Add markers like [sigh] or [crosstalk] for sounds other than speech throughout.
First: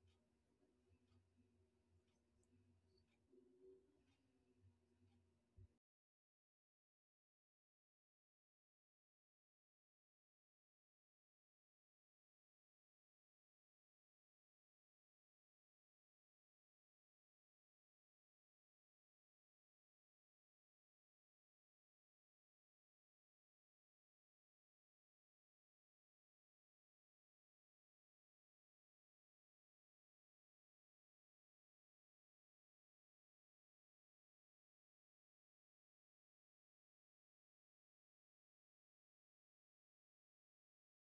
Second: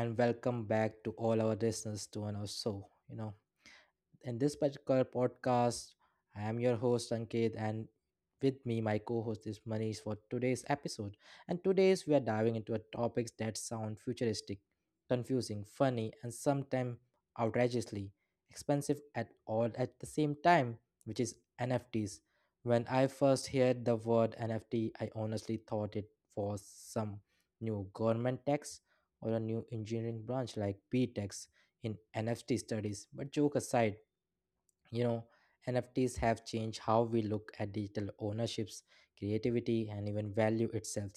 and welcome back to all our listeners to our show. You know, in this particular podcast, I am your host Ankit, and with me, my co-host is Manish for today's episode. And today's we are diving into a topics that sound futuristic, confusing, funny, and sometimes outrageously expensive at all at the same time, which is NFTs. When I first heard the word NFT, I honestly thought it was some new government tax or a new engineering branch like B Techs in NFT studies. But joke aside, you know nfts have changed how we look at digital ownerships creativity and even value itself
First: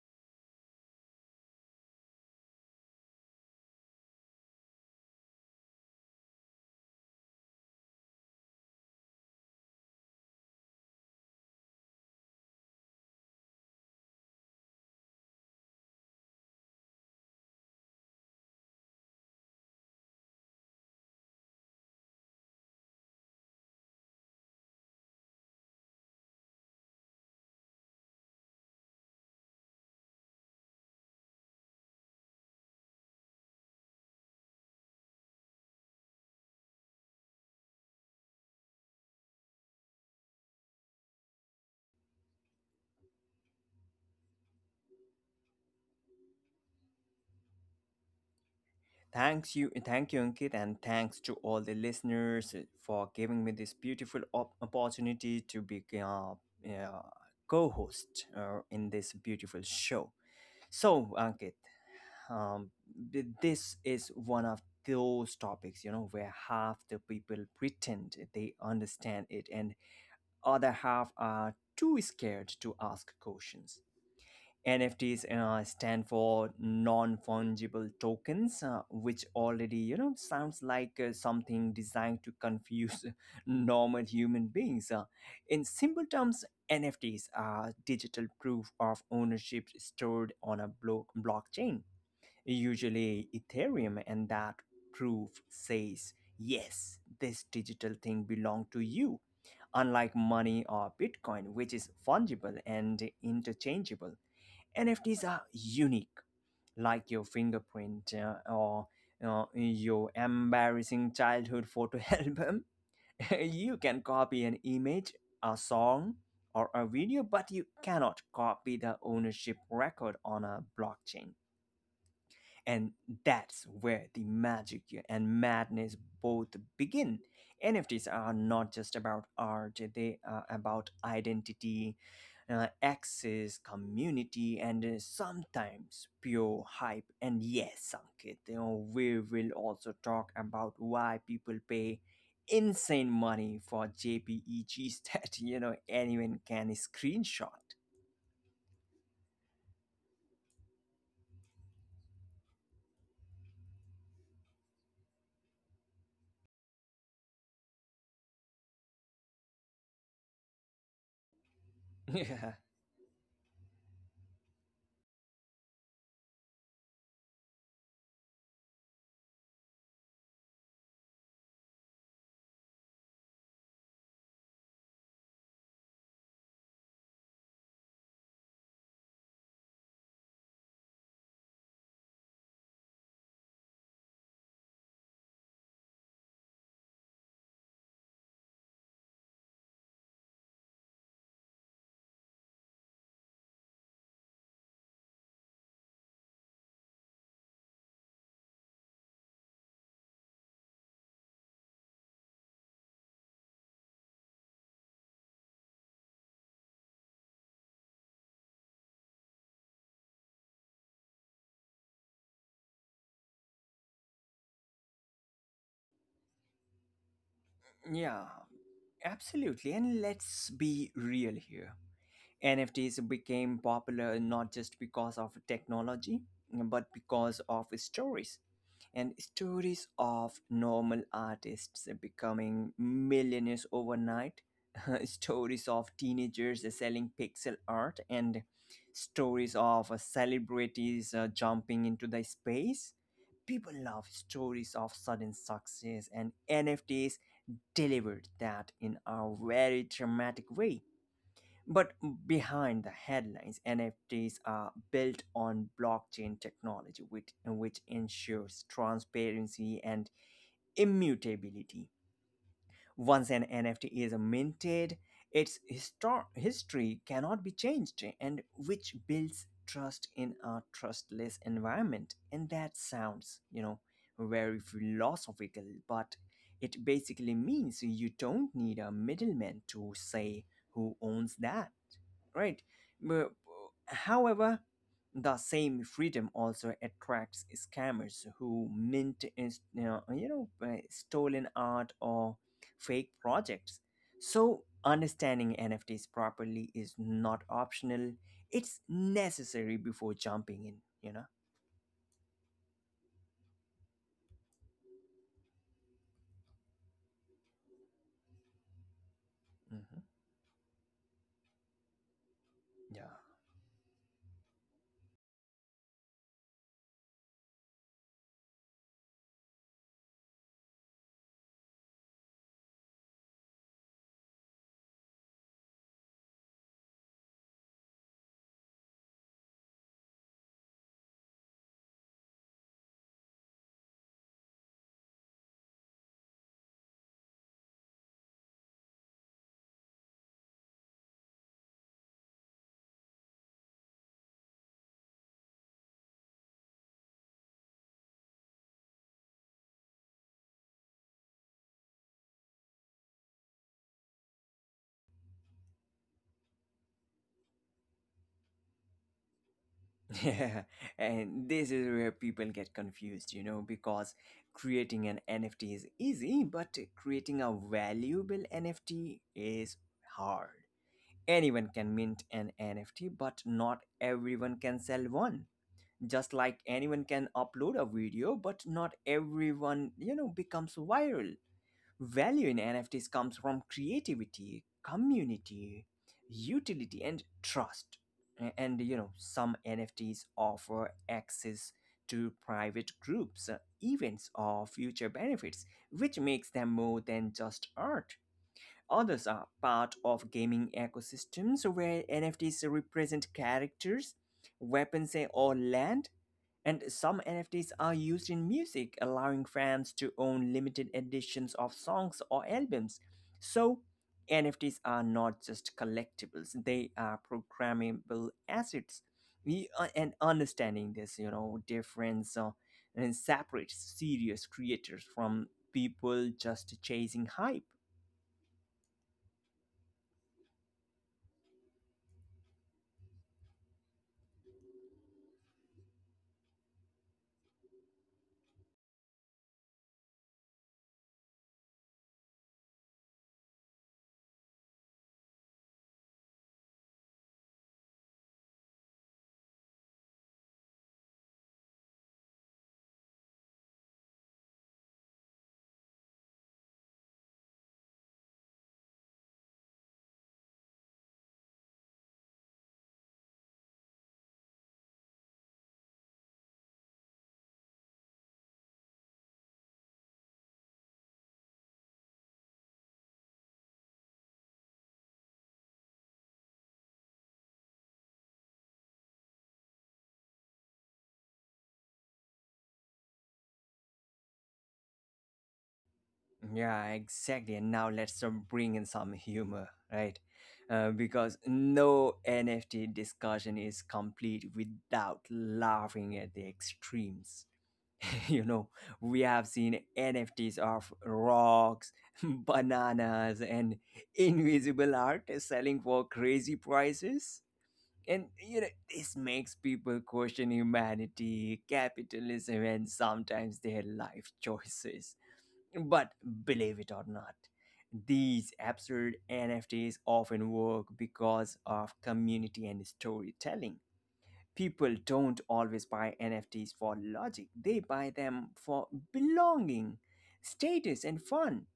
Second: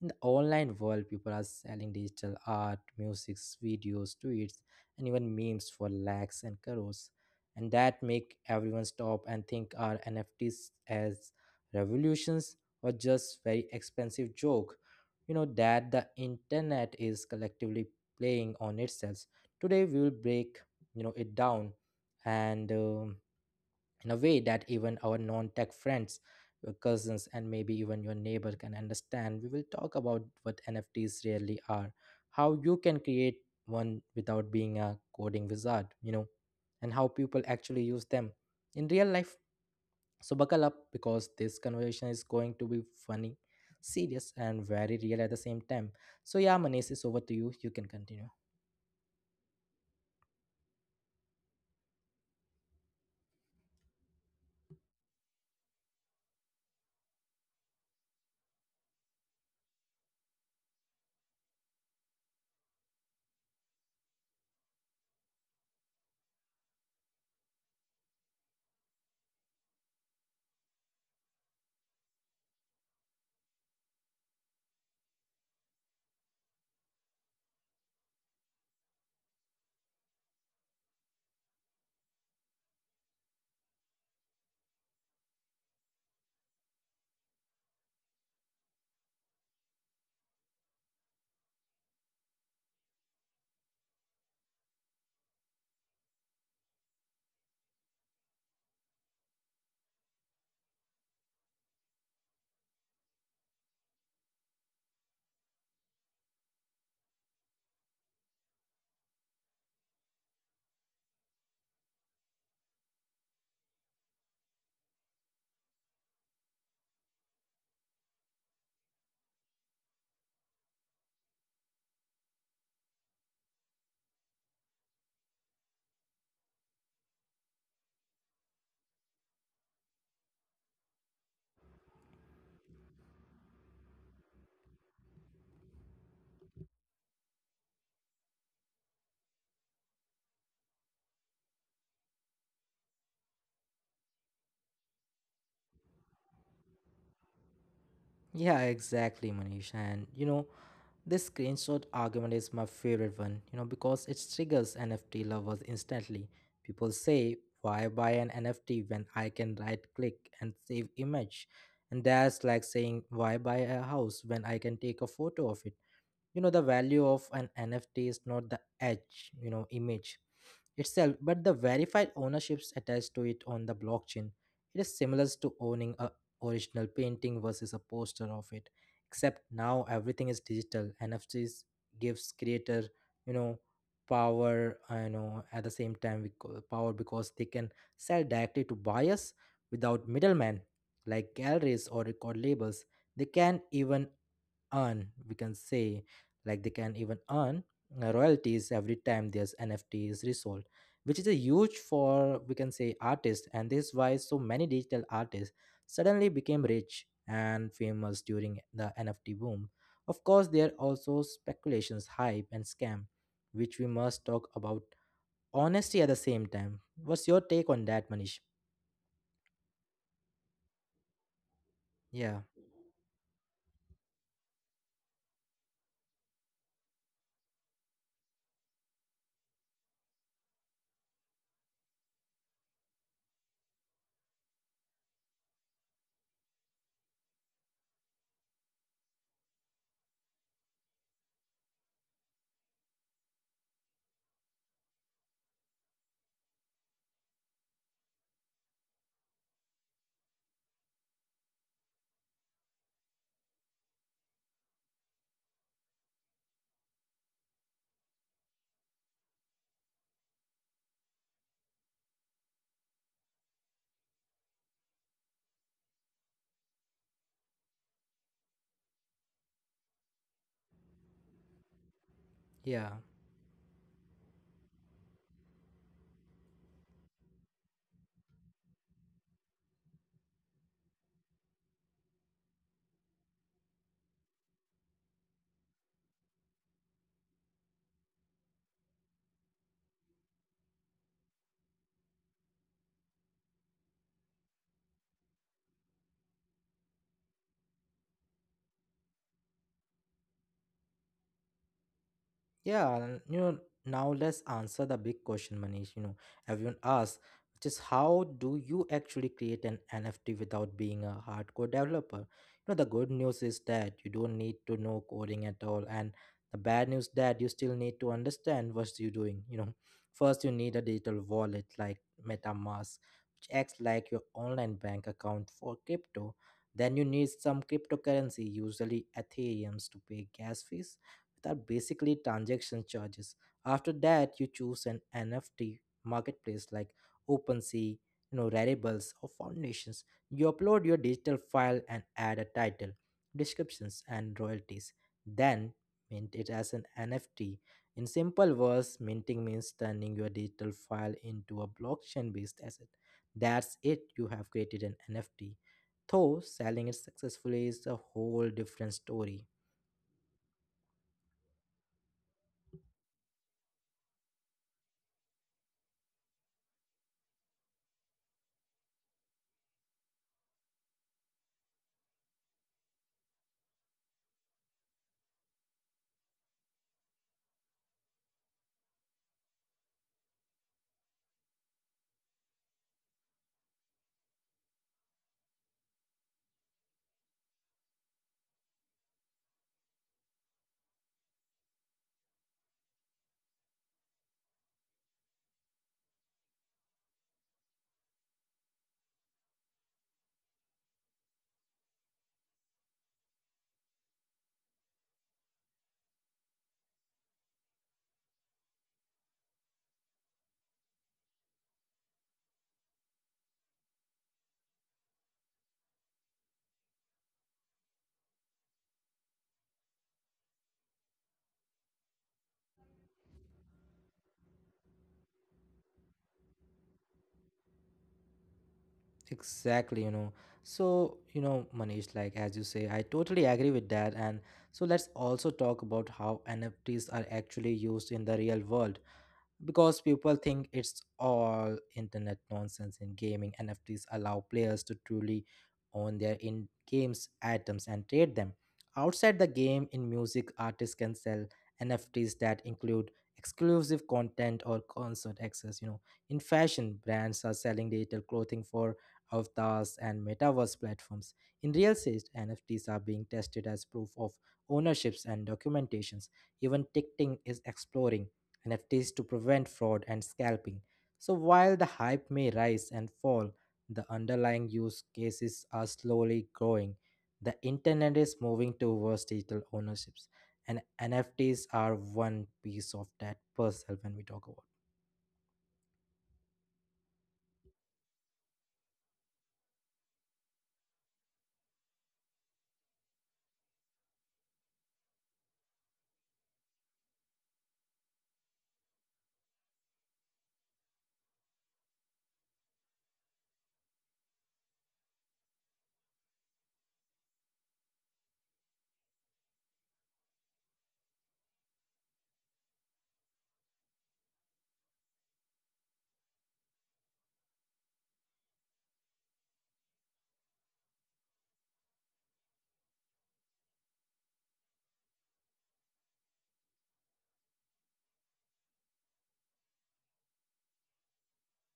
in the online world people are selling digital art music videos tweets and even memes for lakhs and crores and that make everyone stop and think are nfts as revolutions or just very expensive joke you know that the internet is collectively playing on itself today we will break it down and in a way that even our non tech friends, your cousins, and maybe even your neighbor can understand. We will talk about what NFTs really are, how you can create one without being a coding wizard, you know, and how people actually use them in real life. So, buckle up because this conversation is going to be funny, serious, and very real at the same time. So, yeah, Manish, it's over to you. You can continue. Thank you, Ankit, and thanks to all the listeners for giving me this beautiful opportunity to be uh, co-host in this beautiful show. So, Ankit, um, this is one of those topics, where half the people pretend they understand it, and other half are too scared to ask questions. NFTs stand for non-fungible tokens, which already sounds like something designed to confuse [laughs] normal human beings. In simple terms, NFTs are digital proof of ownership stored on a blockchain, usually Ethereum, and that proof says, yes, this digital thing belongs to you, unlike money or Bitcoin, which is fungible and interchangeable. NFTs are unique, like your fingerprint, or your embarrassing childhood photo [laughs] album. You can copy an image, a song, or a video, but you cannot copy the ownership record on a blockchain. And that's where the magic and madness both begin. NFTs are not just about art, they are about identity, access, community, and sometimes pure hype. And yes, Ankit, we will also talk about why people pay insane money for JPEGs [laughs] that, anyone can screenshot. Yeah, exactly, Manish. And you know, this screenshot argument is my favorite one, you know, because it triggers NFT lovers instantly. People say, why buy an NFT when I can right click and save image? [laughs] And Yeah, that's like saying, why buy a house when I can take a photo of it? You know the value of an nft is not the edge, you know, image itself but the verified ownerships attached to it on the blockchain. It is similar to owning a original painting versus a poster of it, except now everything is digital. Nfts gives creator, you know, power. I know at the same time we call power because they can sell directly to buyers without middlemen like galleries or record labels. They can even earn, we can say, like they can even earn royalties every time there's nft is resold, which is a huge for, we can say, artists. And this is why so many digital artists suddenly became rich and famous during the nft boom. Of course there are also speculations, hype and scam, which we must talk about honesty at the same time. What's your take on yeah, that, Manish? absolutely. And let's be real here. yeah NFTs became popular not just because of technology, but because of stories, and stories of normal artists becoming millionaires overnight, [laughs] stories of teenagers selling pixel art, and stories of celebrities jumping into the space. People love stories of sudden success, and NFTs delivered that in a very dramatic way. But behind the headlines, NFTs are built on blockchain technology, which ensures transparency and immutability. Once an NFT is minted, its history cannot be changed, and which builds trust in a trustless environment. And that yeah sounds, very philosophical, but it basically means you don't need a middleman to say who owns that, right? But, however, the same freedom also attracts scammers who mint is stolen art or fake projects. So understanding NFTs properly is not optional; it's necessary before jumping in. You know. Yeah, and, you know, now let's answer the big question, Manish. You know, everyone asks, which is how do you actually create Hmm. an NFT without being a hardcore developer? You know, the Yeah. good news is that you don't need to know coding at all, and the bad news that you still need to understand what you're doing. You know, first you need a digital wallet like MetaMask, which acts like your online bank account for crypto. Then you need some cryptocurrency, usually Ethereums, to pay gas fees that are basically transaction charges. After that, you choose an NFT marketplace like OpenSea, you know, Raribles or Foundations. You upload your digital file and add a title, descriptions, and royalties. Then mint it as an NFT. In simple words, minting means turning your digital file into a blockchain-based asset. That's it. You have created an NFT. Though selling it successfully is a whole different story. Yeah, [laughs] and this is where people get confused, because creating an NFT is easy, but creating a valuable NFT is hard. Anyone can mint an NFT, but not everyone can sell one. Just like anyone can upload a video, but not everyone, becomes viral. Value in NFTs comes from creativity, community, utility, and trust. And some NFTs offer access to private groups, events, or future benefits, which makes them more than just art. Others are part of gaming ecosystems where NFTs represent characters, weapons, or land, and some NFTs are used in music, allowing fans to own limited editions of songs or albums. So, NFTs are not just collectibles, they are programmable assets. And understanding this, difference and separates serious creators from people just chasing hype. Exactly, you know. So, you know, Manish, like as you say, I totally agree with that. And so let's also talk about how NFTs are actually used in the real world because people think it's all internet nonsense. In gaming, NFTs allow players to truly own their in games items and trade them. Outside the game, in music, artists can sell NFTs that include exclusive content or concert access. You know, in fashion, brands are selling digital clothing for avatars and metaverse platforms. In real estate, NFTs are being tested as proof of ownerships and documentations. Even ticketing is exploring NFTs to prevent fraud and scalping. So while the hype may rise and fall, the underlying use cases are slowly growing. The internet is moving towards digital ownerships, and NFTs are one piece of that puzzle when we talk about. Yeah, exactly. And now let's bring in some humor, right? Because no NFT discussion is complete without laughing at the extremes. [laughs] you know, we have seen NFTs of rocks, [laughs] bananas, and invisible art selling for crazy prices. And this makes people question humanity, capitalism, and sometimes their life choices. But believe it or not, these absurd NFTs often work because of community and storytelling. People don't always buy NFTs for logic, they buy them for belonging, status, and fun.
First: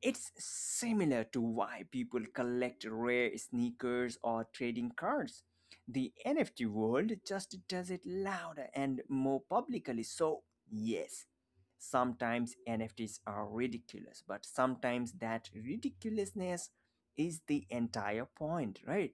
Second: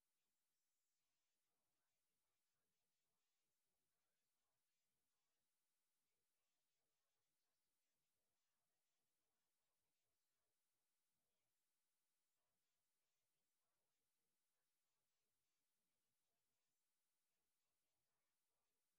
It's similar to why people collect rare sneakers or trading cards. The NFT world just does it louder and more publicly. So, yes, sometimes NFTs are ridiculous, but sometimes that ridiculousness is the entire point, right?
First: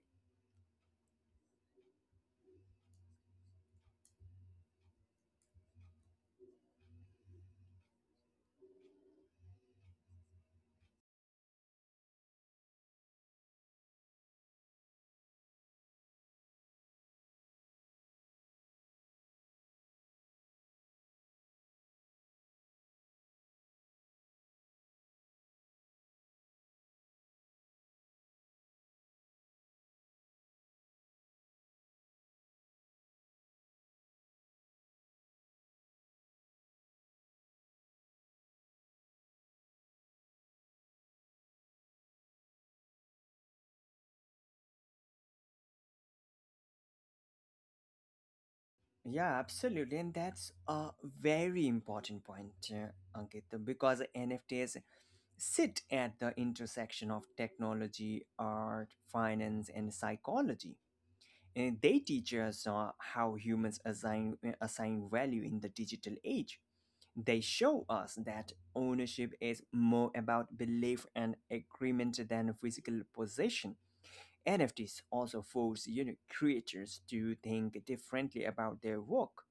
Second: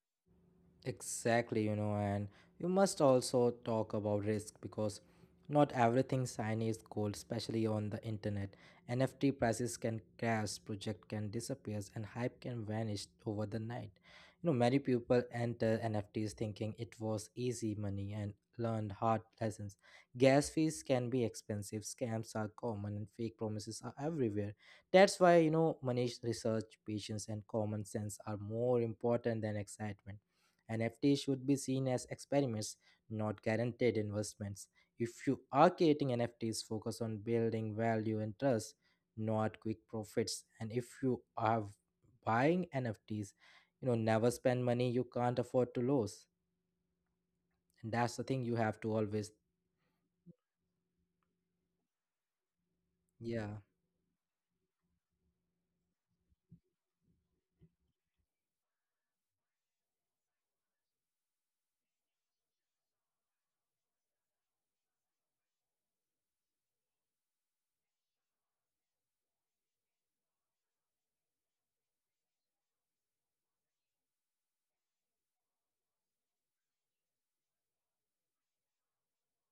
Exactly, you know, and you must also talk about risk because not everything shiny is gold, especially on the internet. NFT prices can crash, project can disappear, and hype can vanish over the night. You know, many people enter NFTs thinking it was easy money and learned hard lessons. Gas fees can be expensive, scams are common, and fake promises are everywhere. That's why, you know, money research, patience, and common sense are more important than excitement. NFT should be seen as experiments, not guaranteed investments. If you are creating NFTs, focus on building value and trust, not quick profits. And if you are buying NFTs, you know, never spend money you can't afford to lose. And that's the thing you have to always, Yeah, absolutely. And that's a very important point, Ankit, yeah. because NFTs sit at the intersection of technology, art, finance, and psychology. And they teach us how humans assign value in the digital age. They show us that ownership is more about belief and agreement than physical possession. NFTs also force unique creators to think differently about their work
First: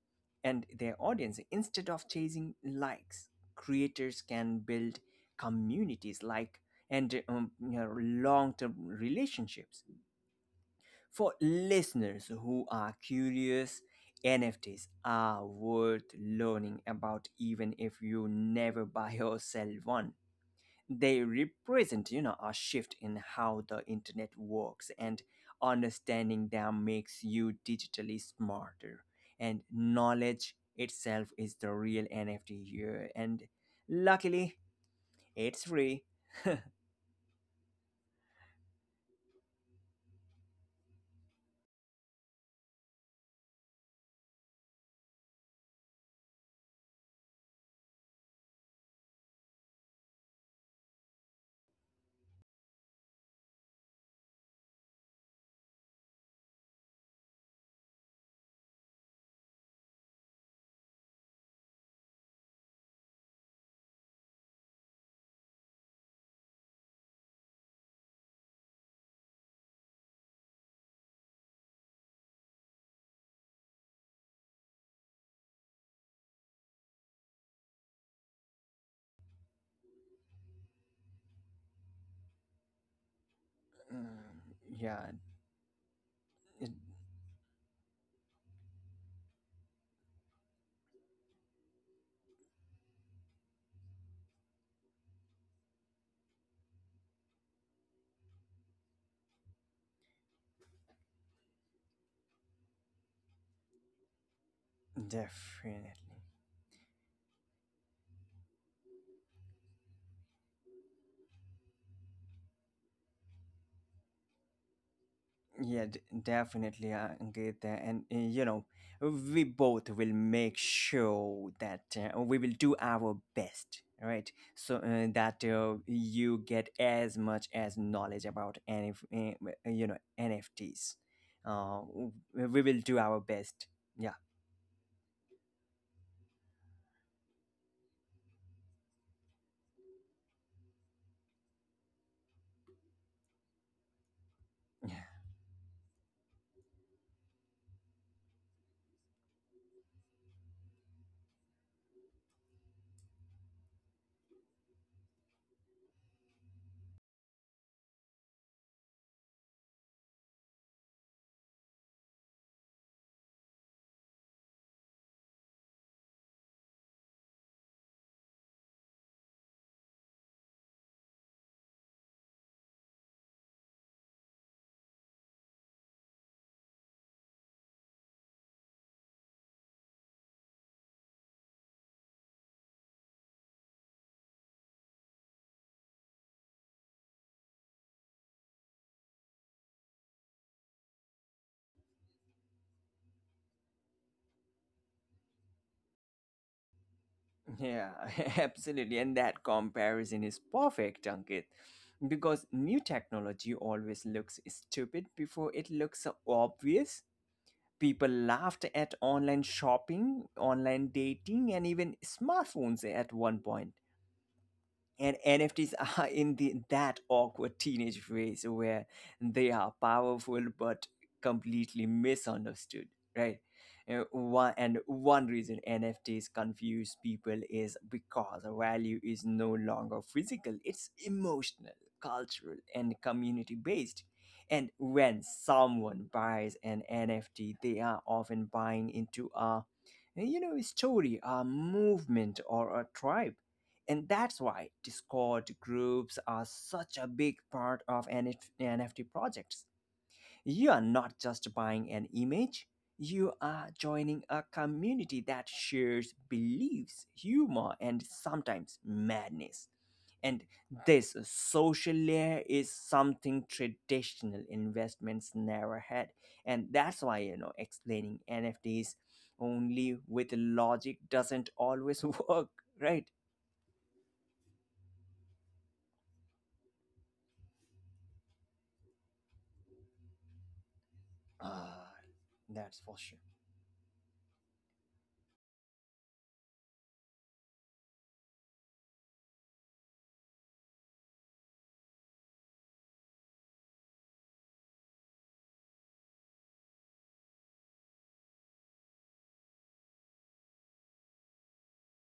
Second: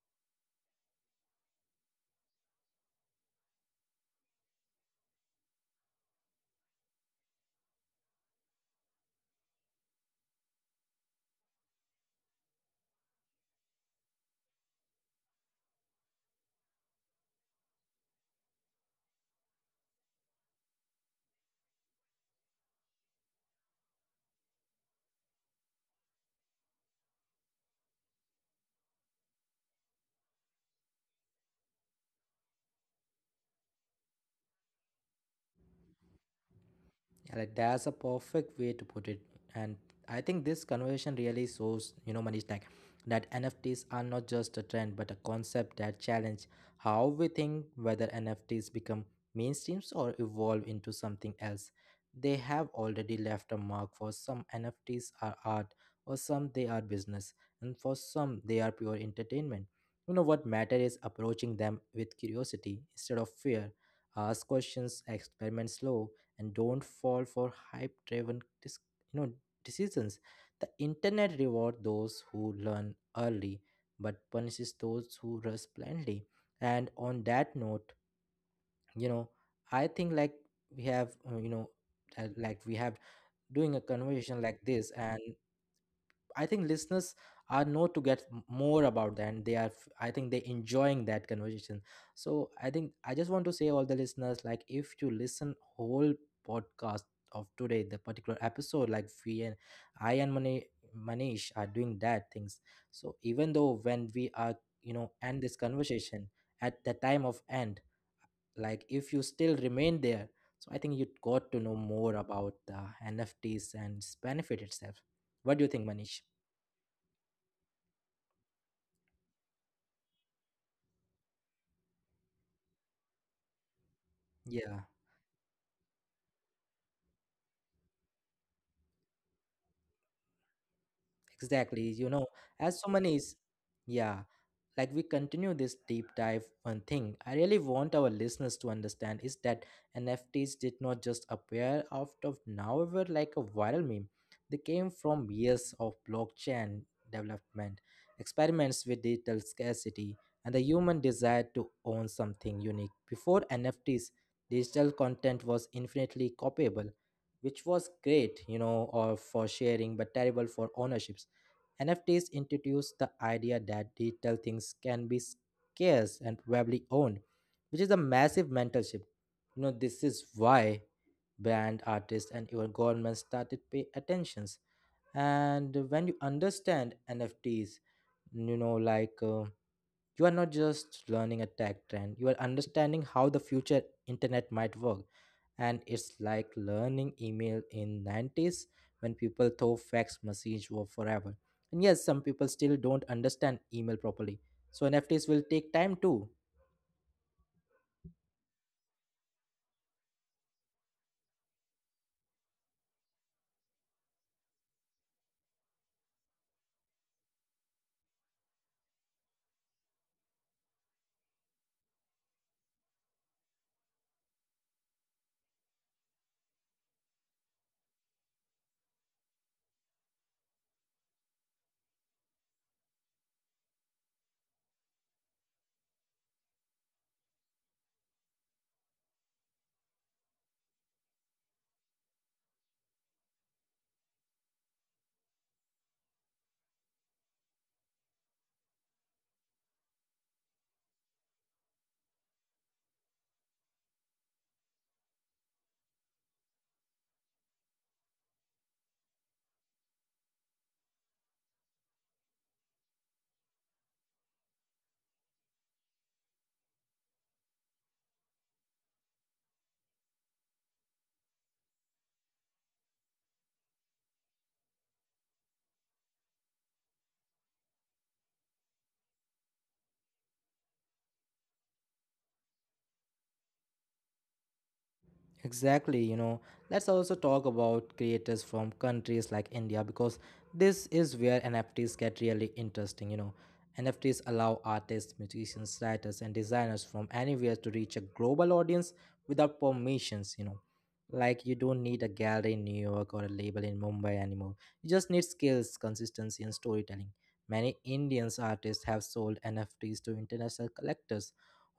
and their audience. Instead of chasing likes, creators can build communities, like, and long-term relationships. For listeners who are curious, NFTs are worth learning about even if you never buy or sell one. They represent, a shift in how the internet works, and understanding them makes you digitally smarter. And knowledge itself is the real NFT here, and luckily, it's free. Yeah, like that's a perfect way to put it. And I think this conversation really shows, you know, Manish, like that NFTs are not just a trend, but a concept that challenge how we think whether NFTs become mainstreams or evolve into something else. They have already left a mark for some. NFTs are art, or some they are business, and for some they are pure entertainment. You know what matter is approaching them with curiosity instead of fear. Ask questions, experiment slow, and don't fall for hype driven you know decisions. The internet rewards those who learn early but punishes those who rush blindly. And on that note, you know, I think like we have like we have doing a conversation Mm, like this. yeah, And I think listeners are know to get more about that and they are I think they enjoying that conversation. So I think I just want to say all the listeners, like if you listen whole podcast of today the particular episode, like we and I and Manish are doing that things. So even though when we are, you know, end this definitely. conversation at the time of end, like if you still remain there, so I think you got to know more about the NFTs and its benefit itself. What do you Yeah, think, Manish? definitely, I get that. And we both will make sure that we will do our best, right? So Yeah, that you get as much as knowledge about NFTs. Exactly. You know, We will as do someone our is, best. Yeah. yeah, like we continue this deep dive, one thing I really want our listeners to understand is that NFTs did not just appear out of nowhere like a viral meme. They came [laughs] from years of blockchain development, experiments with digital scarcity, and the human desire to own something unique. Before NFTs, digital content was infinitely copyable, which was great, you know, or for sharing but terrible for ownerships. NFTs introduced the idea that digital things can be scarce and probably owned, which is a massive mental shift. You know, this is why brand artists and even governments started pay attentions. And when you understand NFTs, you know, you are not just learning a tech trend, you are understanding how the future internet might work. And it's like learning email in 90s when people thought fax message were forever. And yes, some people still don't understand email properly, so nfts will take time too. Yeah, [laughs] absolutely. And that comparison is perfect, Ankit, because new technology always looks stupid before it looks obvious. People laughed at online shopping, online dating, and even smartphones at one point, and NFTs are [laughs] in the that awkward teenage phase where they are powerful but completely misunderstood, right? One reason NFTs confuse people is because value is no longer physical; it's emotional, cultural, and community based. And when someone buys an NFT, they are often buying into a you know a story, a movement, or a tribe, and that's why Discord groups are such a big part of NFT projects. You are not just buying an image, you are joining a community that shares beliefs, humor, and sometimes madness. And this social layer is something traditional investments never had, and that's why, explaining NFTs only with logic doesn't always [laughs] work, right? Exactly, you know, let's also talk about creators from countries like India because this is where Ah. NFTs get really That's for interesting, sure. you know. NFTs allow artists, musicians, writers, and designers from anywhere to reach a global audience without permissions, you know. Like, you don't need a gallery in New York or a label in Mumbai anymore. You just need skills, consistency, and storytelling. Many Indians artists have sold NFTs to international collectors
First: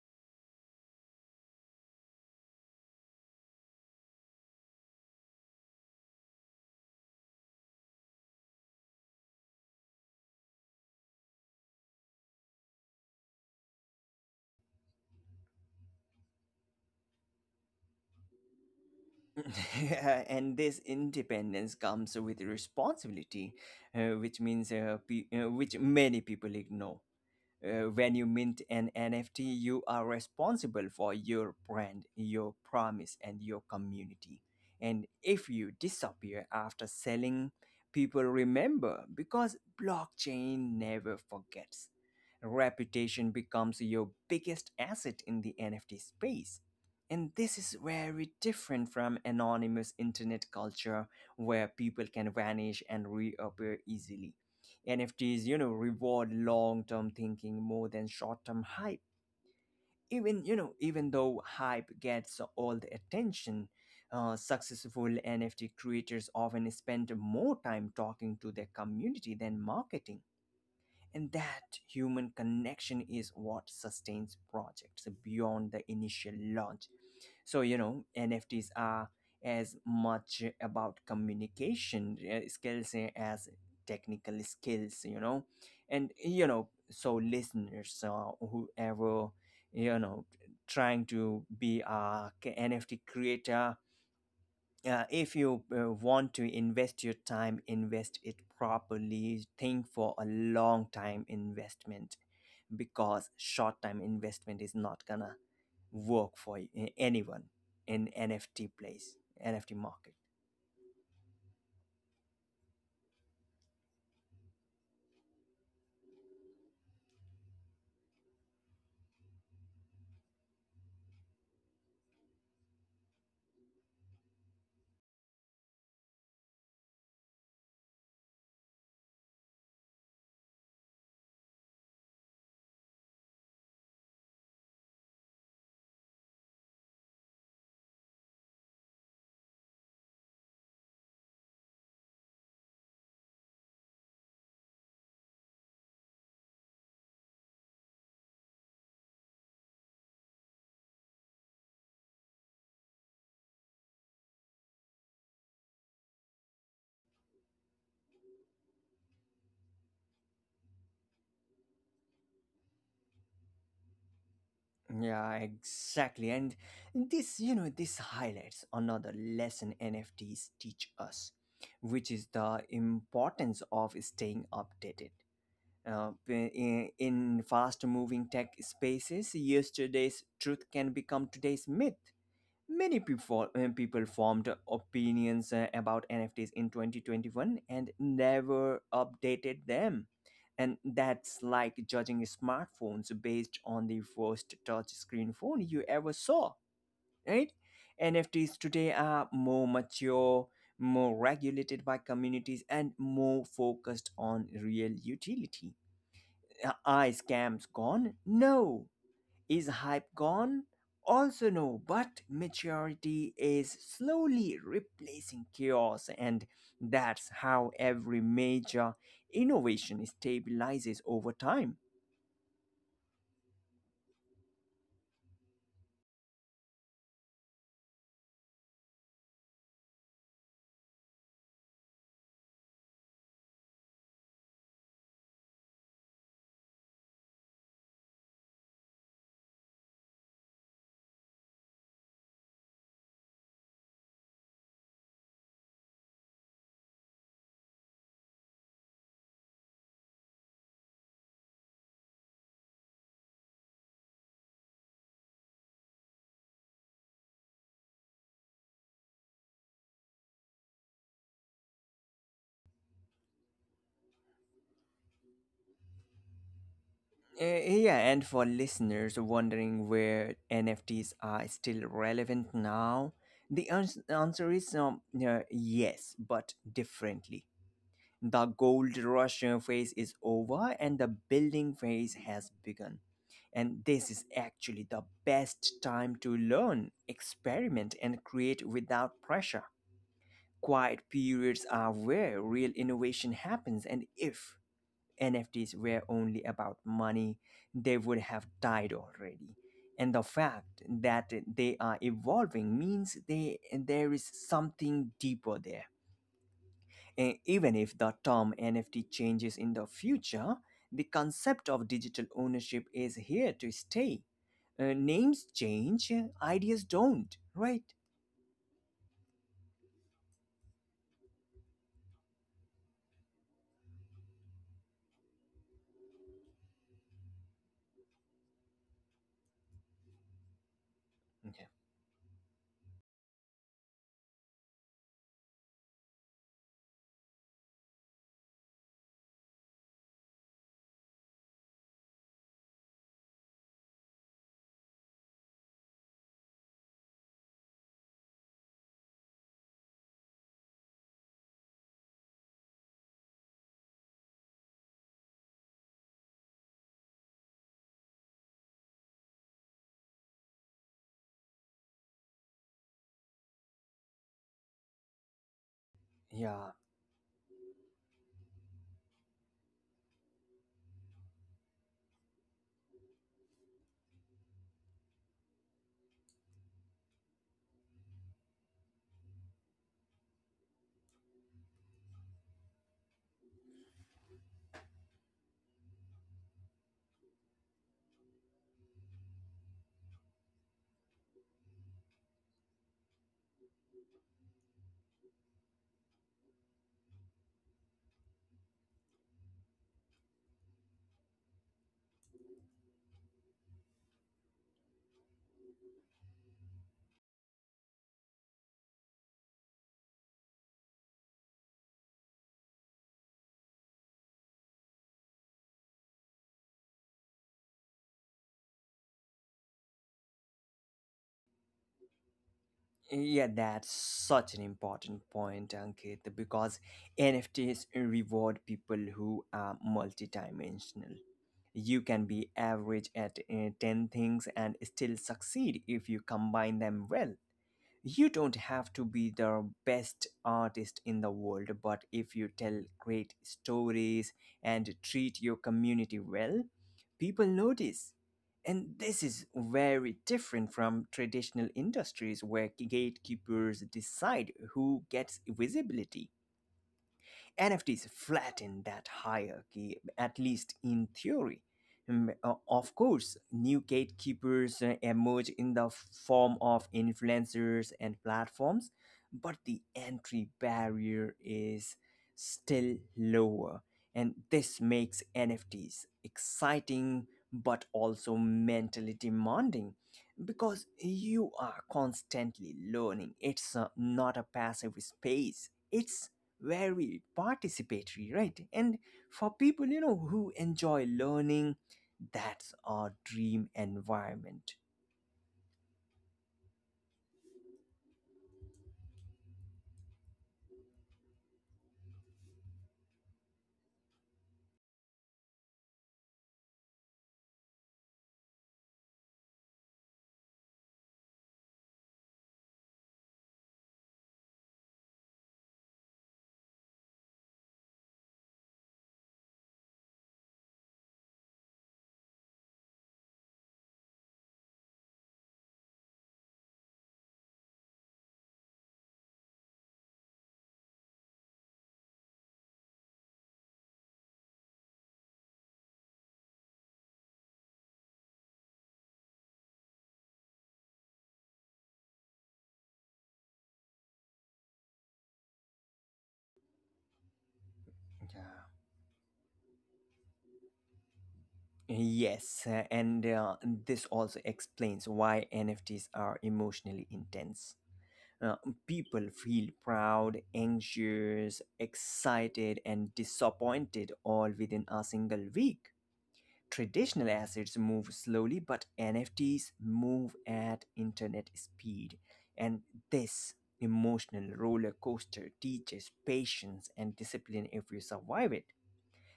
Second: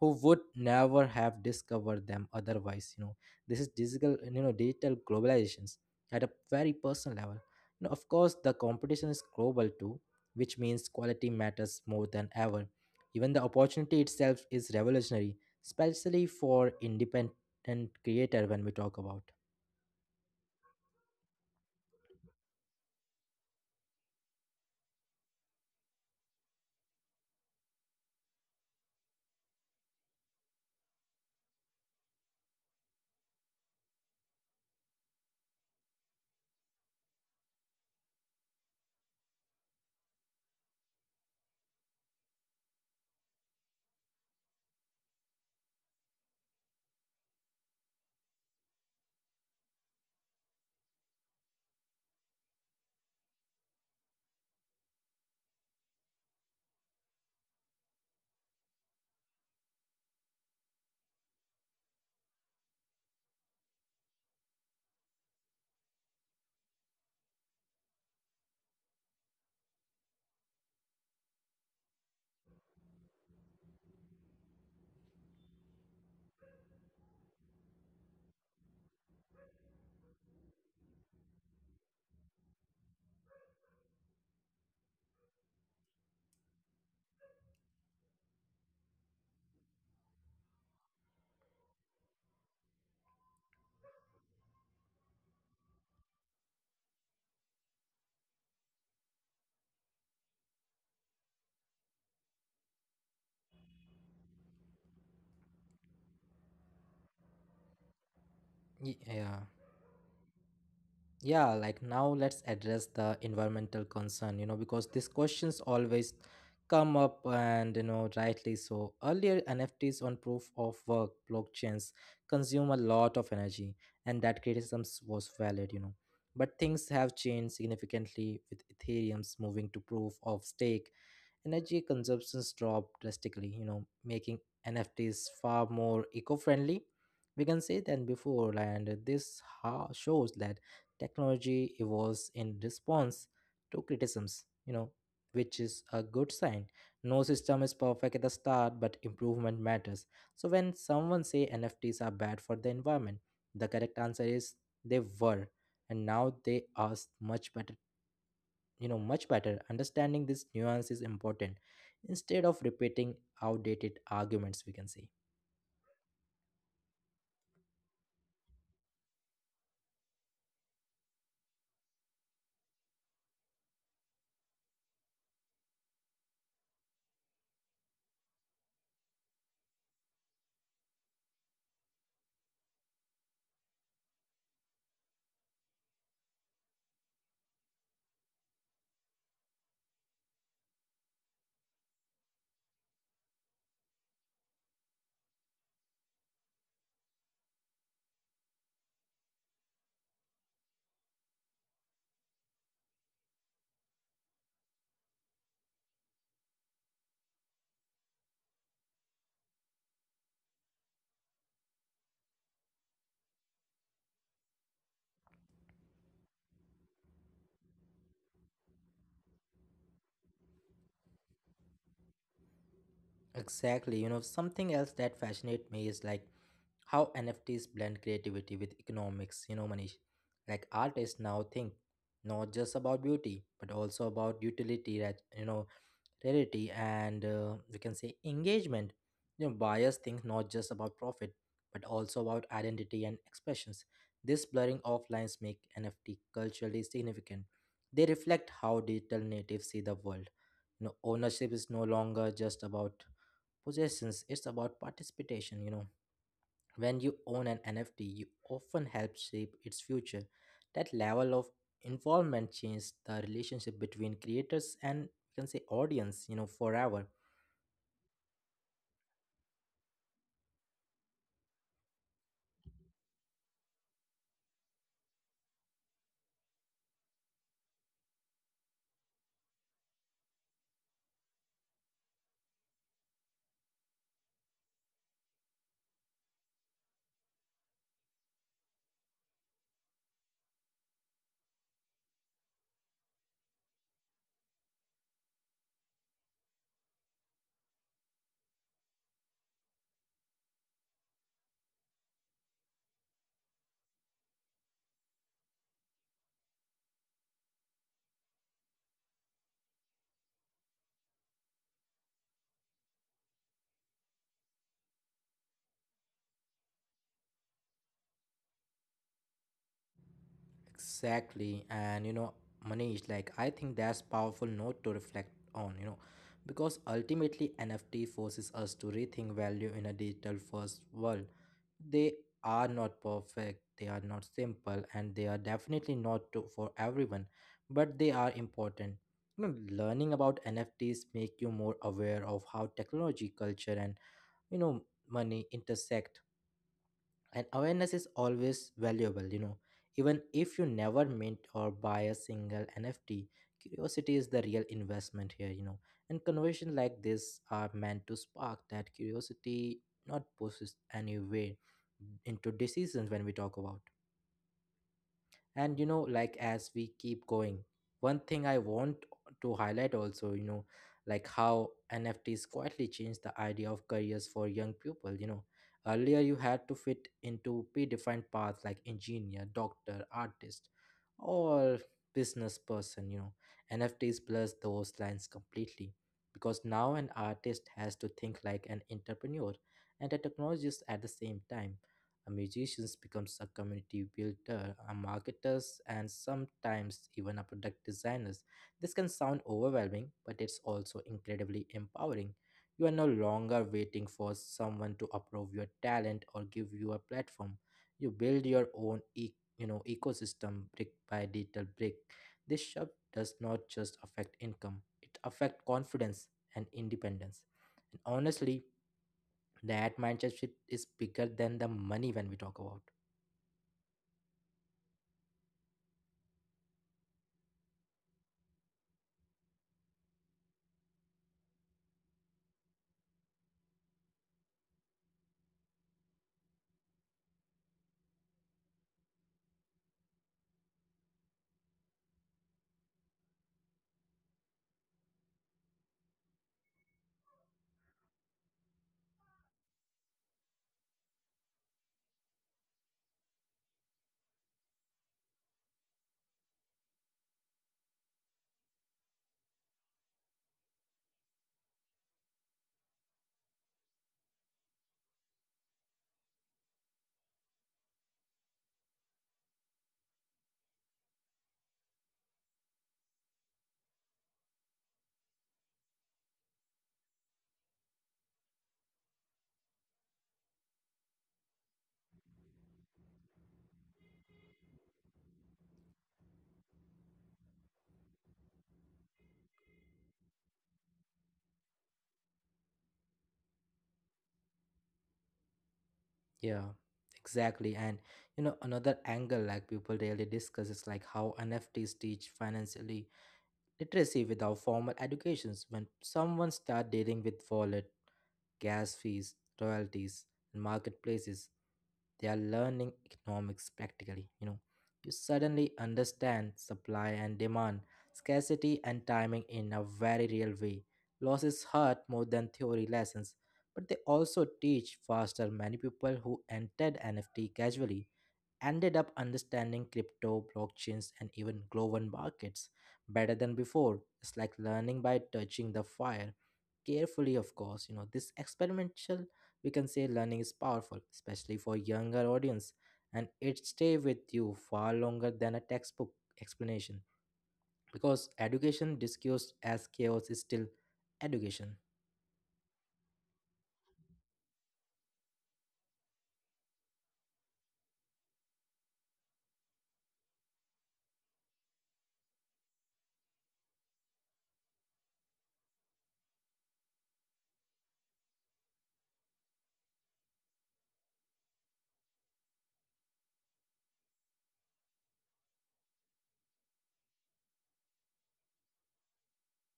who would never have discovered them otherwise, you know. This is digital, you know, digital globalizations at a very personal level. You know, of course, the competition is global too, which means quality matters more than ever. Even the opportunity itself is revolutionary, especially for independent creator when we talk about. [laughs] And this independence comes with responsibility, which means, which many people ignore. When you mint an NFT, you are responsible for your brand, your promise, and your community. And if you disappear after selling, people remember, because blockchain never forgets. Reputation becomes your biggest asset in the NFT space. And this is very different from anonymous internet culture, where people can vanish and reappear easily. NFTs, reward long-term thinking more than short-term hype. Even though hype gets all the attention, successful NFT creators often spend more time talking to their community than marketing. And that human connection is what sustains projects beyond the initial launch. So, NFTs are as much about communication skills as technical skills. You know and you know so listeners, whoever, you know trying to be a NFT creator, if you want to invest your time, invest it properly. Think for a long time investment, because short time investment is not gonna work for anyone in NFT Yeah. place, NFT market. Yeah, like now let's address the environmental concern, you know, because these questions always come up and, you know, rightly so. Earlier nfts on proof of work blockchains consume a lot of energy, and that criticism was valid, you know. But things have changed significantly with ethereum's moving to proof of stake. Energy consumptions dropped drastically, you know, making NFTs far more eco-friendly, we can say, than before. And this shows that technology evolves in response to criticisms, you know, which is a good sign. No system is perfect at the start, but improvement matters. So when someone say NFTs are bad for the environment, the correct answer is they were and now they are much better you know much Better understanding this nuance is important instead of repeating outdated arguments we can see. Yeah, exactly. And this highlights another lesson NFTs teach us, which is the importance of staying updated. In fast moving tech spaces, yesterday's truth can become today's myth. Many people people formed opinions about NFTs in 2021 and never updated them. And that's like judging smartphones based on the first touchscreen phone you ever saw, right? NFTs today are more mature, more regulated by communities, and more focused on real utility. Are scams gone? No. Is hype gone? Also, no, but maturity is slowly replacing chaos, and that's how every major innovation stabilizes over time. Exactly. You know, something else that fascinates me is like how nfts blend creativity with economics, you know, Manish, like artists now think not just about beauty but also about utility, that you know, rarity and we can say engagement. You know, buyers think not just about profit but also about identity and expressions. This blurring of lines make nft culturally significant. They reflect how digital natives see the world. You know, ownership is no longer just about possessions, it's about participation. You know, when you own an NFT, you often help shape its future. That level of involvement changed the relationship between creators and you can say audience, you know, forever. Yeah, and for listeners wondering where NFTs are still relevant now, the answer is, yes, but differently. The gold rush phase is over, and the building phase has begun. And this is actually the best time to learn, experiment, and create without pressure. Quiet periods are where real innovation happens, and if NFTs were only about money, they would have died already. And the fact that they are evolving means there is something deeper there. Even if the term NFT changes in the future, the concept of digital ownership is here to stay. Names change, ideas don't, right? Exactly. And you know, Manish, like I think that's powerful note to reflect on, you know, because ultimately NFT forces us to rethink value in a digital first world. They Yeah. are not perfect, they are not simple, and they are definitely not to, for everyone, but they are important. You know, learning about NFTs make you more aware of how technology, culture, and you know money intersect, and awareness is always valuable. You know, even if you never mint or buy a single nft, curiosity is the real investment here. You know, and conversations like this are meant to spark that curiosity, not push any way into decisions when we talk about. And you know, like as we Yeah, keep going, one thing I want to highlight also, you know, like how nfts quietly changed the idea of careers for young people. You know, earlier you had to fit into predefined paths like engineer, doctor, artist, or business person. You know, nfts blurs those lines completely because now an artist has to think like an entrepreneur and a technologist at the same time. A musicians becomes a community builder, a marketers, and sometimes even a product designers. This can sound overwhelming, but it's also incredibly empowering. You are no longer waiting for someone to approve your talent or give you a platform. You build your own ecosystem brick by little brick. This shift does not just affect income; it affects confidence and independence. And honestly, that mindset shift is bigger than the money when we talk about. yeah, that's such an important point, Ankit, because NFTs reward people who are multidimensional. You can be average at 10 things and still succeed if you combine them well. You don't have to be the best artist in the world, but if you tell great stories and treat your community well, people notice. And this is very different from traditional industries where gatekeepers decide who gets visibility. NFTs flatten that hierarchy, at least in theory. Of course, new gatekeepers emerge in the form of influencers and platforms, but the entry barrier is still lower. And this makes NFTs exciting but also mentally demanding, because you are constantly learning. It's not a passive space, it's very participatory, right? And for people, who enjoy learning, that's our dream environment. Yeah, exactly. And you know, another angle like people rarely discuss is like how nfts teach financially literacy without formal educations, when someone start dealing with wallet, gas fees, royalties, and marketplaces. They are learning economics practically, you know. You suddenly understand supply and demand, scarcity and timing in a very real way. Losses hurt more than theory lessons, but they also teach faster. Many people who entered NFT casually ended up understanding crypto, blockchains, and even global markets better than before. It's like learning by touching the fire carefully, of course. You know, this experimental, we can say, learning is powerful, especially for younger audience, and it stay with you far longer than a textbook explanation, because Yeah. education discussed as chaos is still education. Yes and this also explains why nfts are emotionally intense uh, people feel proud anxious excited and disappointed all within a single week. Traditional assets move slowly, but NFTs move at internet speed. And this emotional roller coaster teaches patience and discipline if you survive it.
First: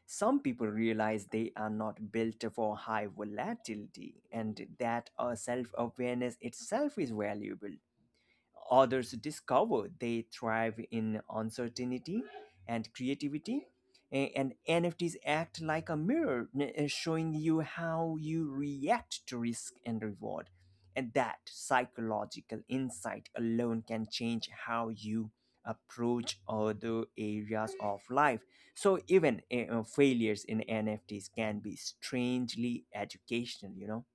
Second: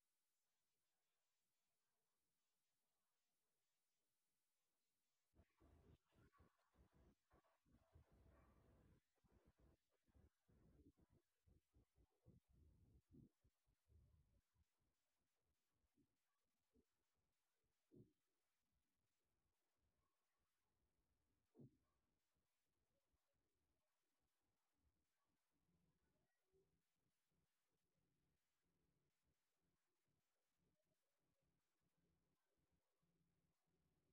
Some people realize they are not built for high volatility and that our self awareness itself is valuable. Others discover they thrive in uncertainty and creativity. And NFTs act like a mirror, showing you how you react to risk and reward. And that psychological insight alone can change how you approach other areas of life. So even failures in nfts can be strangely educational.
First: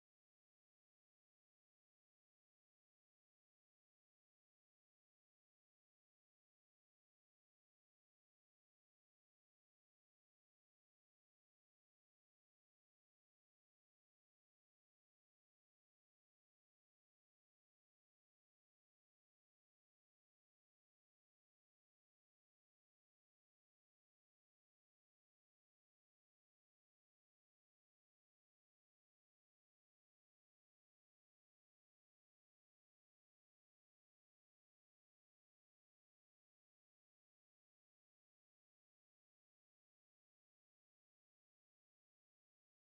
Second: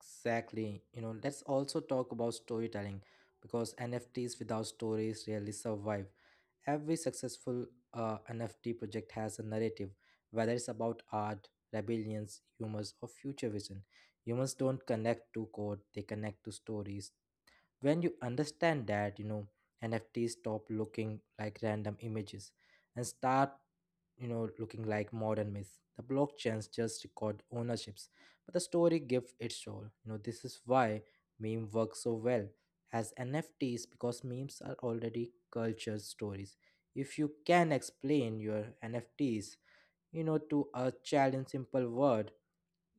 Exactly. You know, let's also talk about storytelling because NFTs without stories rarely survive. Every successful NFT project has a narrative, whether it's about art, rebellions, humors, or future vision. Humans don't connect to code, they connect to stories. When you understand that, you know, nfts stop looking like random images and start, you know, looking like modern myths. The blockchains just record ownerships, but the story gives it soul. You know, this is why meme works so well as nfts, because memes are already culture stories. If you can explain your nfts, you know, to a child in simple word,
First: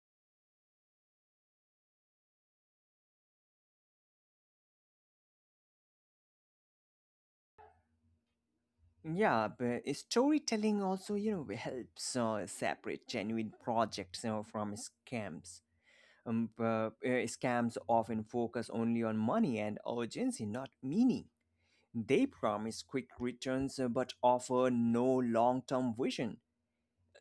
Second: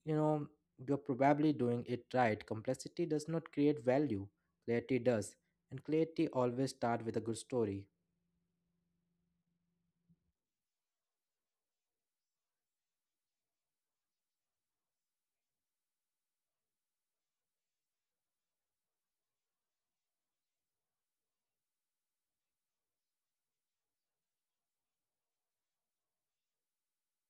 you know, you're probably doing it right. Complexity does not create value, clarity does, and clarity always starts with a good story. Yeah, but storytelling also, you know, helps separate genuine projects, you know, from scams. Scams often focus only on money and urgency, not meaning. They promise quick returns, but offer no long term vision.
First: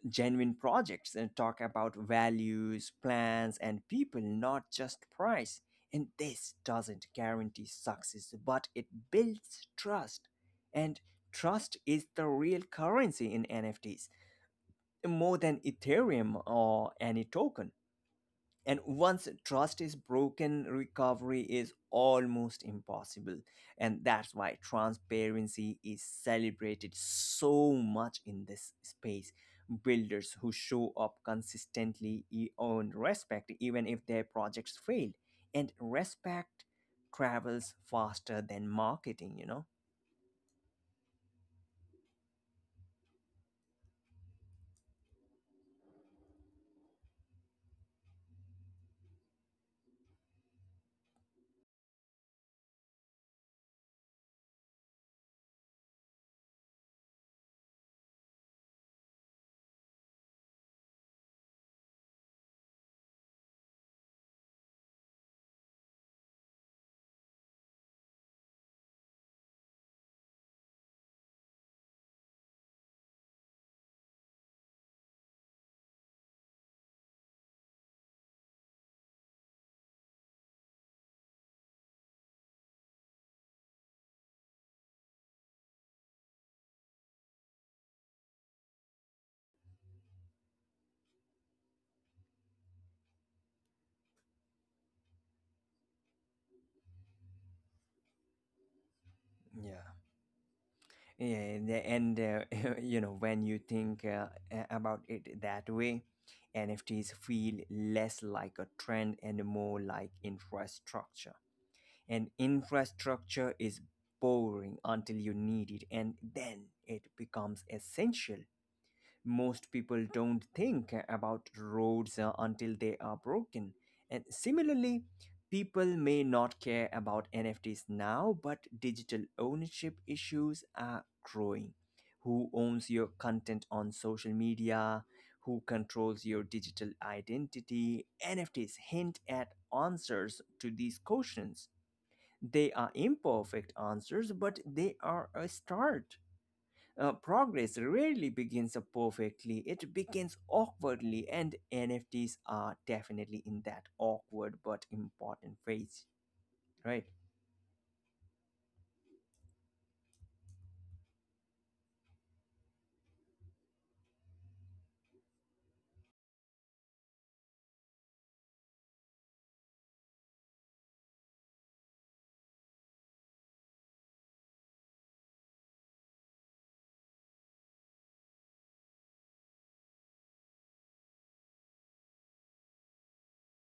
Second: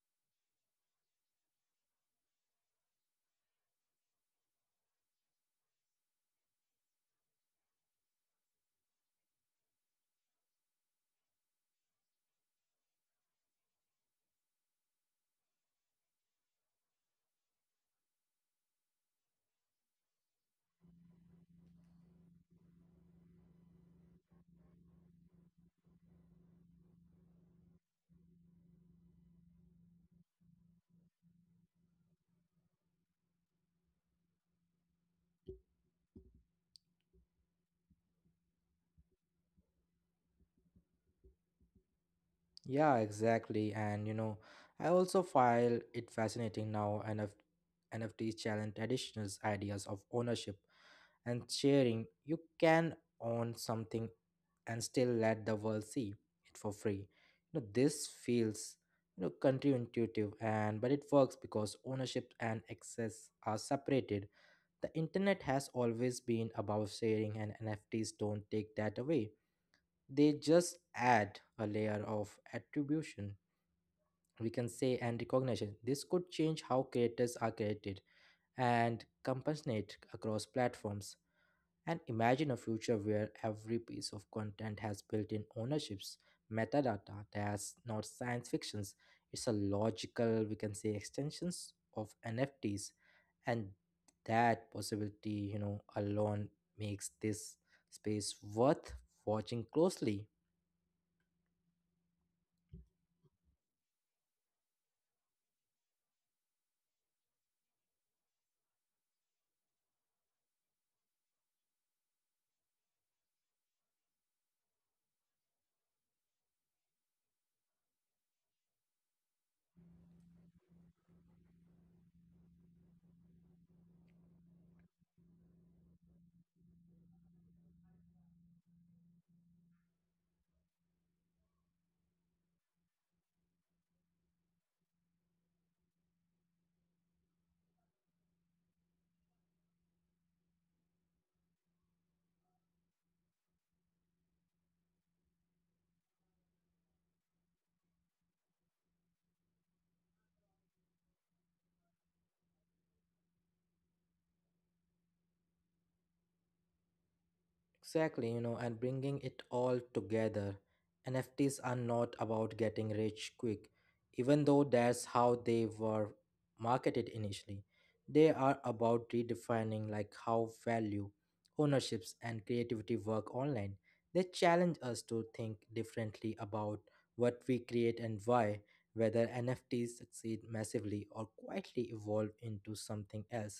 Genuine projects talk about values, plans, and people, not just price. And this doesn't guarantee success, but it builds trust. And trust is the real currency in NFTs, more than Ethereum or any token. And once trust is broken, recovery is almost impossible. And that's why transparency is celebrated so much in this space. Builders who show up consistently earn respect, even if their projects fail. And respect travels faster than marketing, you know? Yeah, exactly. And you know, I also find it fascinating now, and nfts challenge traditional ideas of ownership and sharing. You can own something and still let the world see it for free. You know, this feels, you know, counterintuitive, and but it works because ownership and access are separated. The internet has always been about sharing and NFTs don't take that away. They just add a layer of attribution, we can say, and recognition. This could change how creators are created and compensate across platforms, and imagine a future where every piece of content has built in ownerships, metadata. That's not science fictions. It's a logical, we can say, extensions of NFTs. And that possibility, you know, alone makes this space worth watching Yeah. closely. And [laughs] You know, when you think about it that way, nfts feel less like a trend and more like infrastructure, and infrastructure is boring until you need it, and then it becomes essential. Most people don't think about roads until they are broken. And similarly, people may not care about NFTs now, but digital ownership issues are growing. Who owns your content on social media? Who controls your digital identity? NFTs hint at answers to these questions. They are imperfect answers, but they are a start. Progress rarely begins perfectly, it begins awkwardly, and NFTs are definitely in that awkward but important phase, right? Exactly, you know, and bringing it all together, NFTs are not about getting rich quick, even though that's how they were marketed initially. They are about redefining like how value, ownerships and creativity work online. They challenge us to think differently about what we create and why, whether NFTs succeed massively or quietly evolve into something else,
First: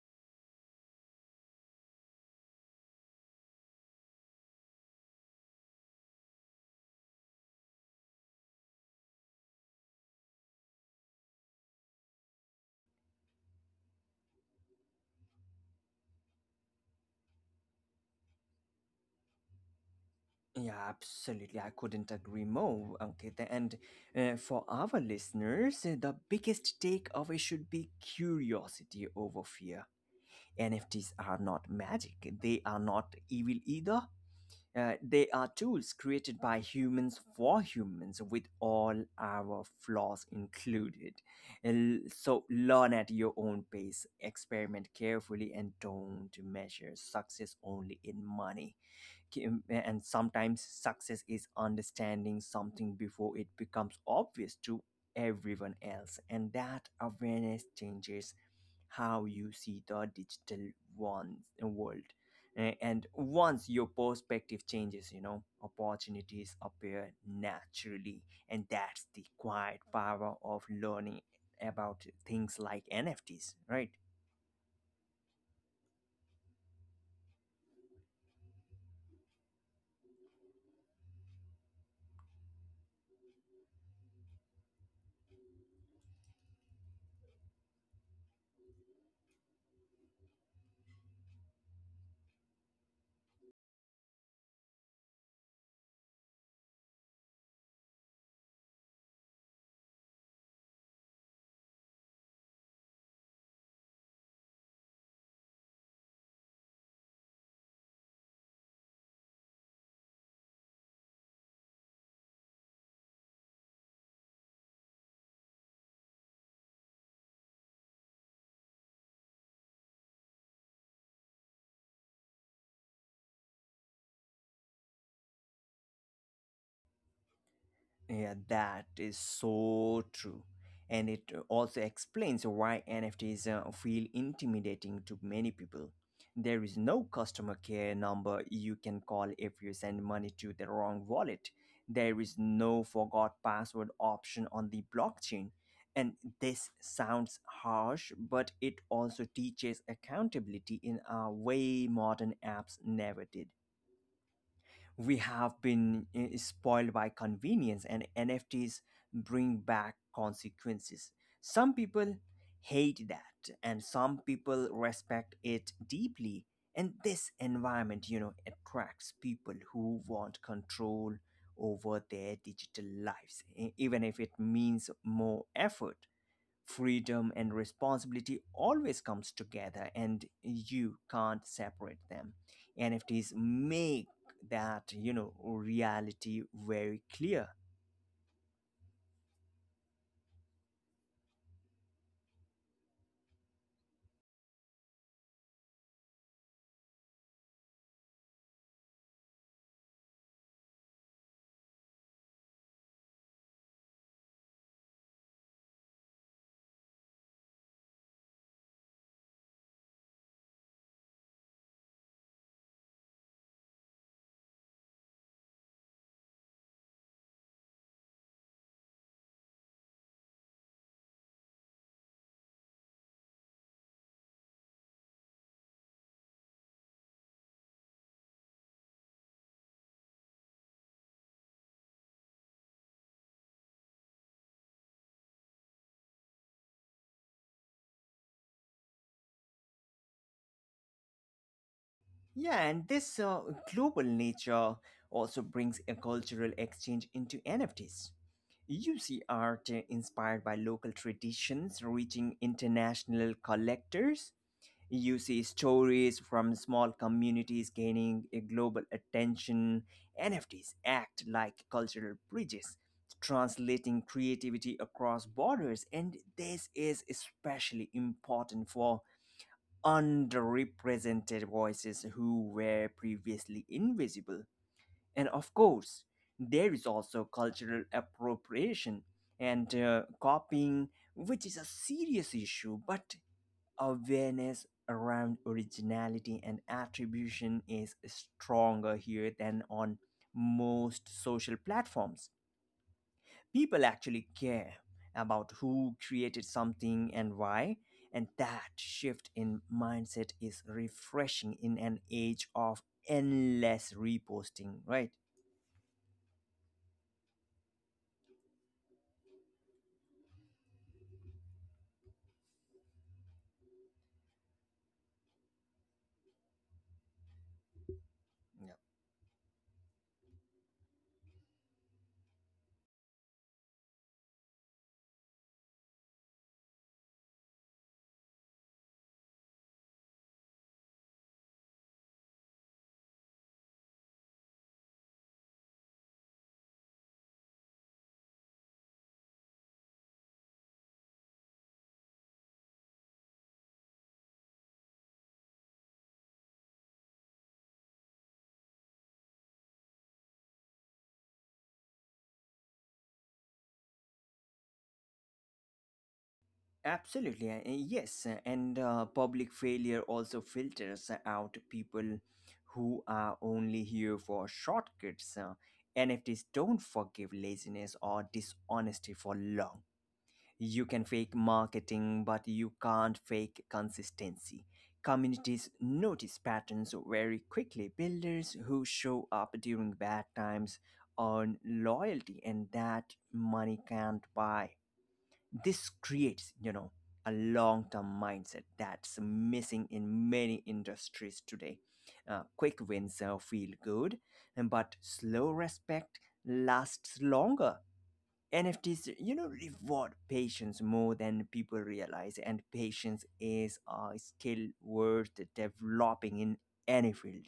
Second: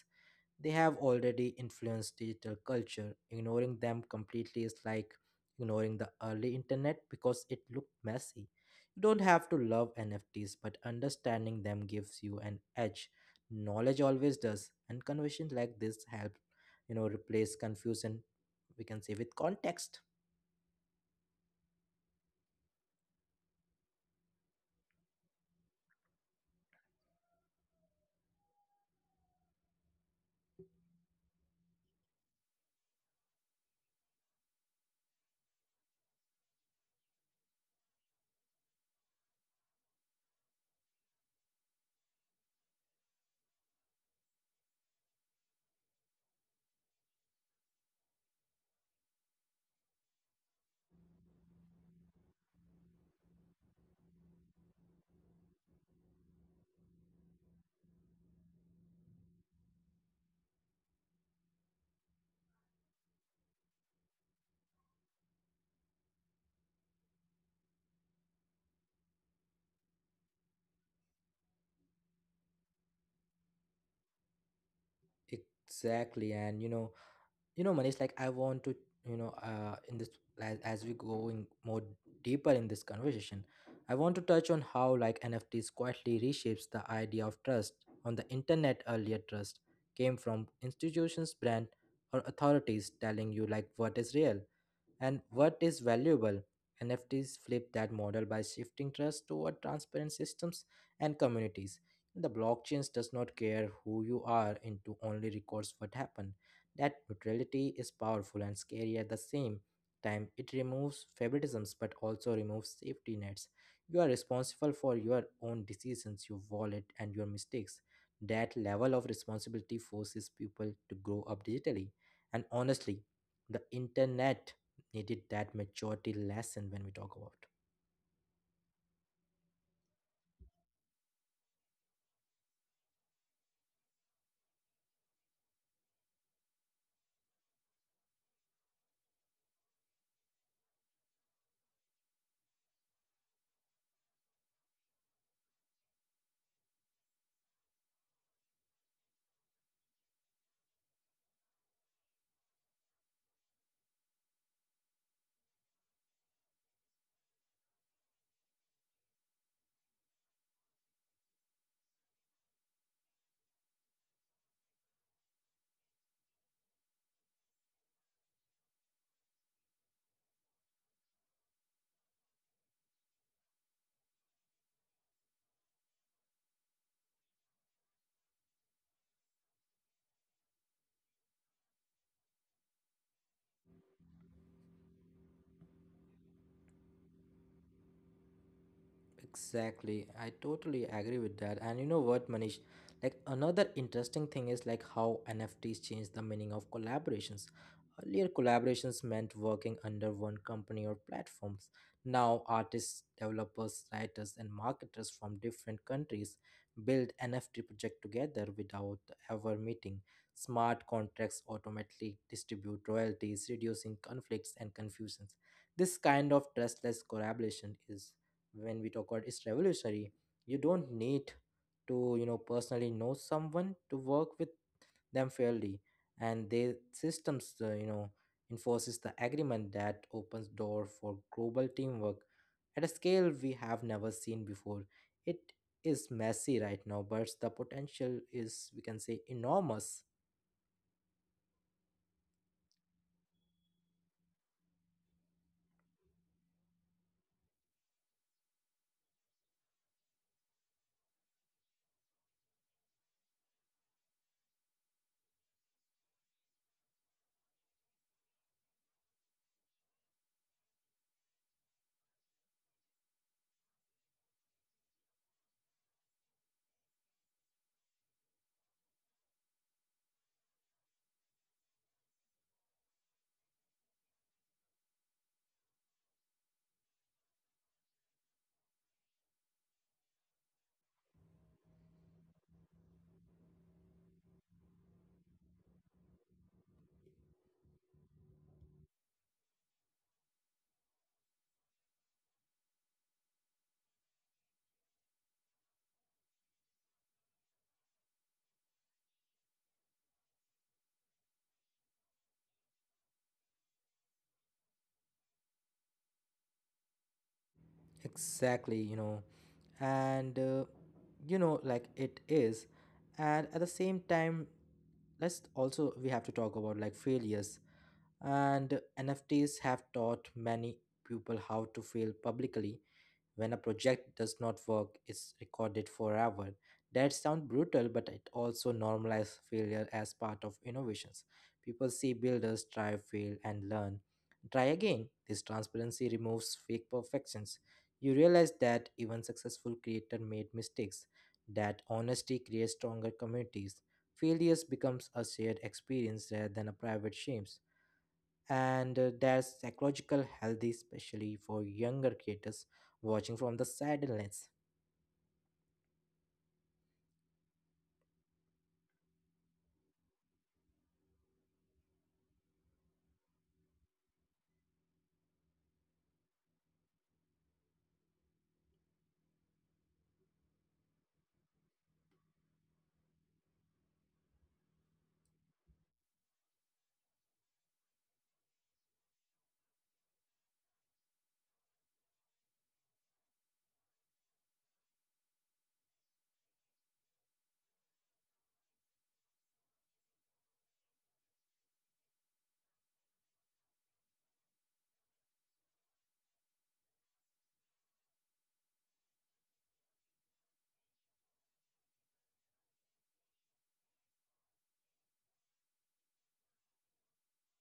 they have already influenced digital culture. Ignoring them completely is like ignoring the early internet because it looked messy. You don't have to love NFTs, but understanding them gives you an edge. Knowledge always does, and conversations like this help, you know, replace confusion, we can say, with context. Yeah, absolutely. I couldn't agree more, Ankita. And for our listeners, the biggest takeaway should be curiosity over fear. NFTs are not magic, they are not evil either. They are tools created by humans for humans, with all our flaws included. And so learn at your own pace, experiment carefully, and don't measure success only in money. And sometimes success is understanding something before it becomes obvious to everyone else, and that awareness changes how you see the digital one, world. And once your perspective changes, you know, opportunities appear naturally. And that's the quiet power of learning about things like NFTs, right? Exactly, and you know, Manish, like I want to, you know, in this, as we going more deeper in this conversation, I want to touch on how like nfts quietly reshapes the idea of trust on the internet. Earlier trust came from institutions, brand, or authorities telling you like what is real and what is valuable. NFTs flip that model by shifting trust toward transparent systems and communities. The blockchains does not care who you are into, only records what happened. That neutrality is powerful and scary at the same time. It removes favoritisms but also removes safety nets. You are responsible for your own decisions, your wallet, and your mistakes. That level of responsibility forces people to grow up digitally. And honestly, the internet needed that maturity lesson when we talk about. Yeah, that is so true. And it also explains why NFTs feel intimidating to many people. There is no customer care number you can call if you send money to the wrong wallet. There is no forgot password option on the blockchain. And this sounds harsh, but it also teaches accountability in a way modern apps never did. We have been spoiled by convenience, and nfts bring back consequences. Some people hate that and some people respect it deeply, and this environment, you know, attracts people who want control over their digital lives, even if it means more effort. Freedom and responsibility always comes together and you can't separate them. Nfts make that, you know, reality very clear. Exactly. I totally agree with that. And you know what, Manish? Like another interesting thing is like how NFTs change the meaning of collaborations. Earlier, collaborations meant working under one company or platforms. Now, artists, developers, writers, and marketers from different countries build NFT project together without ever meeting. Smart contracts automatically distribute royalties, reducing conflicts and confusions. This kind of trustless collaboration is, when we talk about, is revolutionary. You don't need to, you know, personally know someone to work with them fairly, and their systems, you know, enforces the agreement. That opens door for global teamwork at a scale we have never seen before. It is messy right now, but the potential is, we can say, enormous. Yeah, and this global nature also brings a cultural exchange into nfts. You see art inspired by local traditions reaching international collectors. You see stories from small communities gaining a global attention. NFTs act like cultural bridges, translating creativity across borders, and this is especially important for underrepresented voices who were previously invisible. And of course, there is also cultural appropriation and copying, which is a serious issue, but awareness around originality and attribution is stronger here than on most social platforms. People actually care about who created something and why, and that shift in mindset is refreshing in an age of endless reposting, right? Exactly. You know, and you know, like it is, and at the same time, let's also, we have to talk about like failures, and nfts have taught many people how to fail publicly. When a project does not work, it's recorded forever. That sounds brutal, but it also normalizes failure as part of innovations. People see builders try, fail, and learn. Try again. This transparency removes fake perfections. You realize that even successful creators made mistakes. That honesty creates stronger communities. Failures becomes a shared experience rather than a private shame, and there's psychological healthy, especially for younger creators watching from the sadness. Absolutely, yes. And Public failure also filters out people who are only here for shortcuts. NFTs don't forgive laziness or dishonesty for long. You can fake marketing, but you can't fake consistency. Communities notice patterns very quickly. Builders who show up during bad times earn loyalty, and that money can't buy. This creates, you know, a long-term mindset that's missing in many industries today. Quick wins feel good but slow respect lasts longer. Nfts, you know, reward patience more than people realize, and patience is a skill worth developing in any field.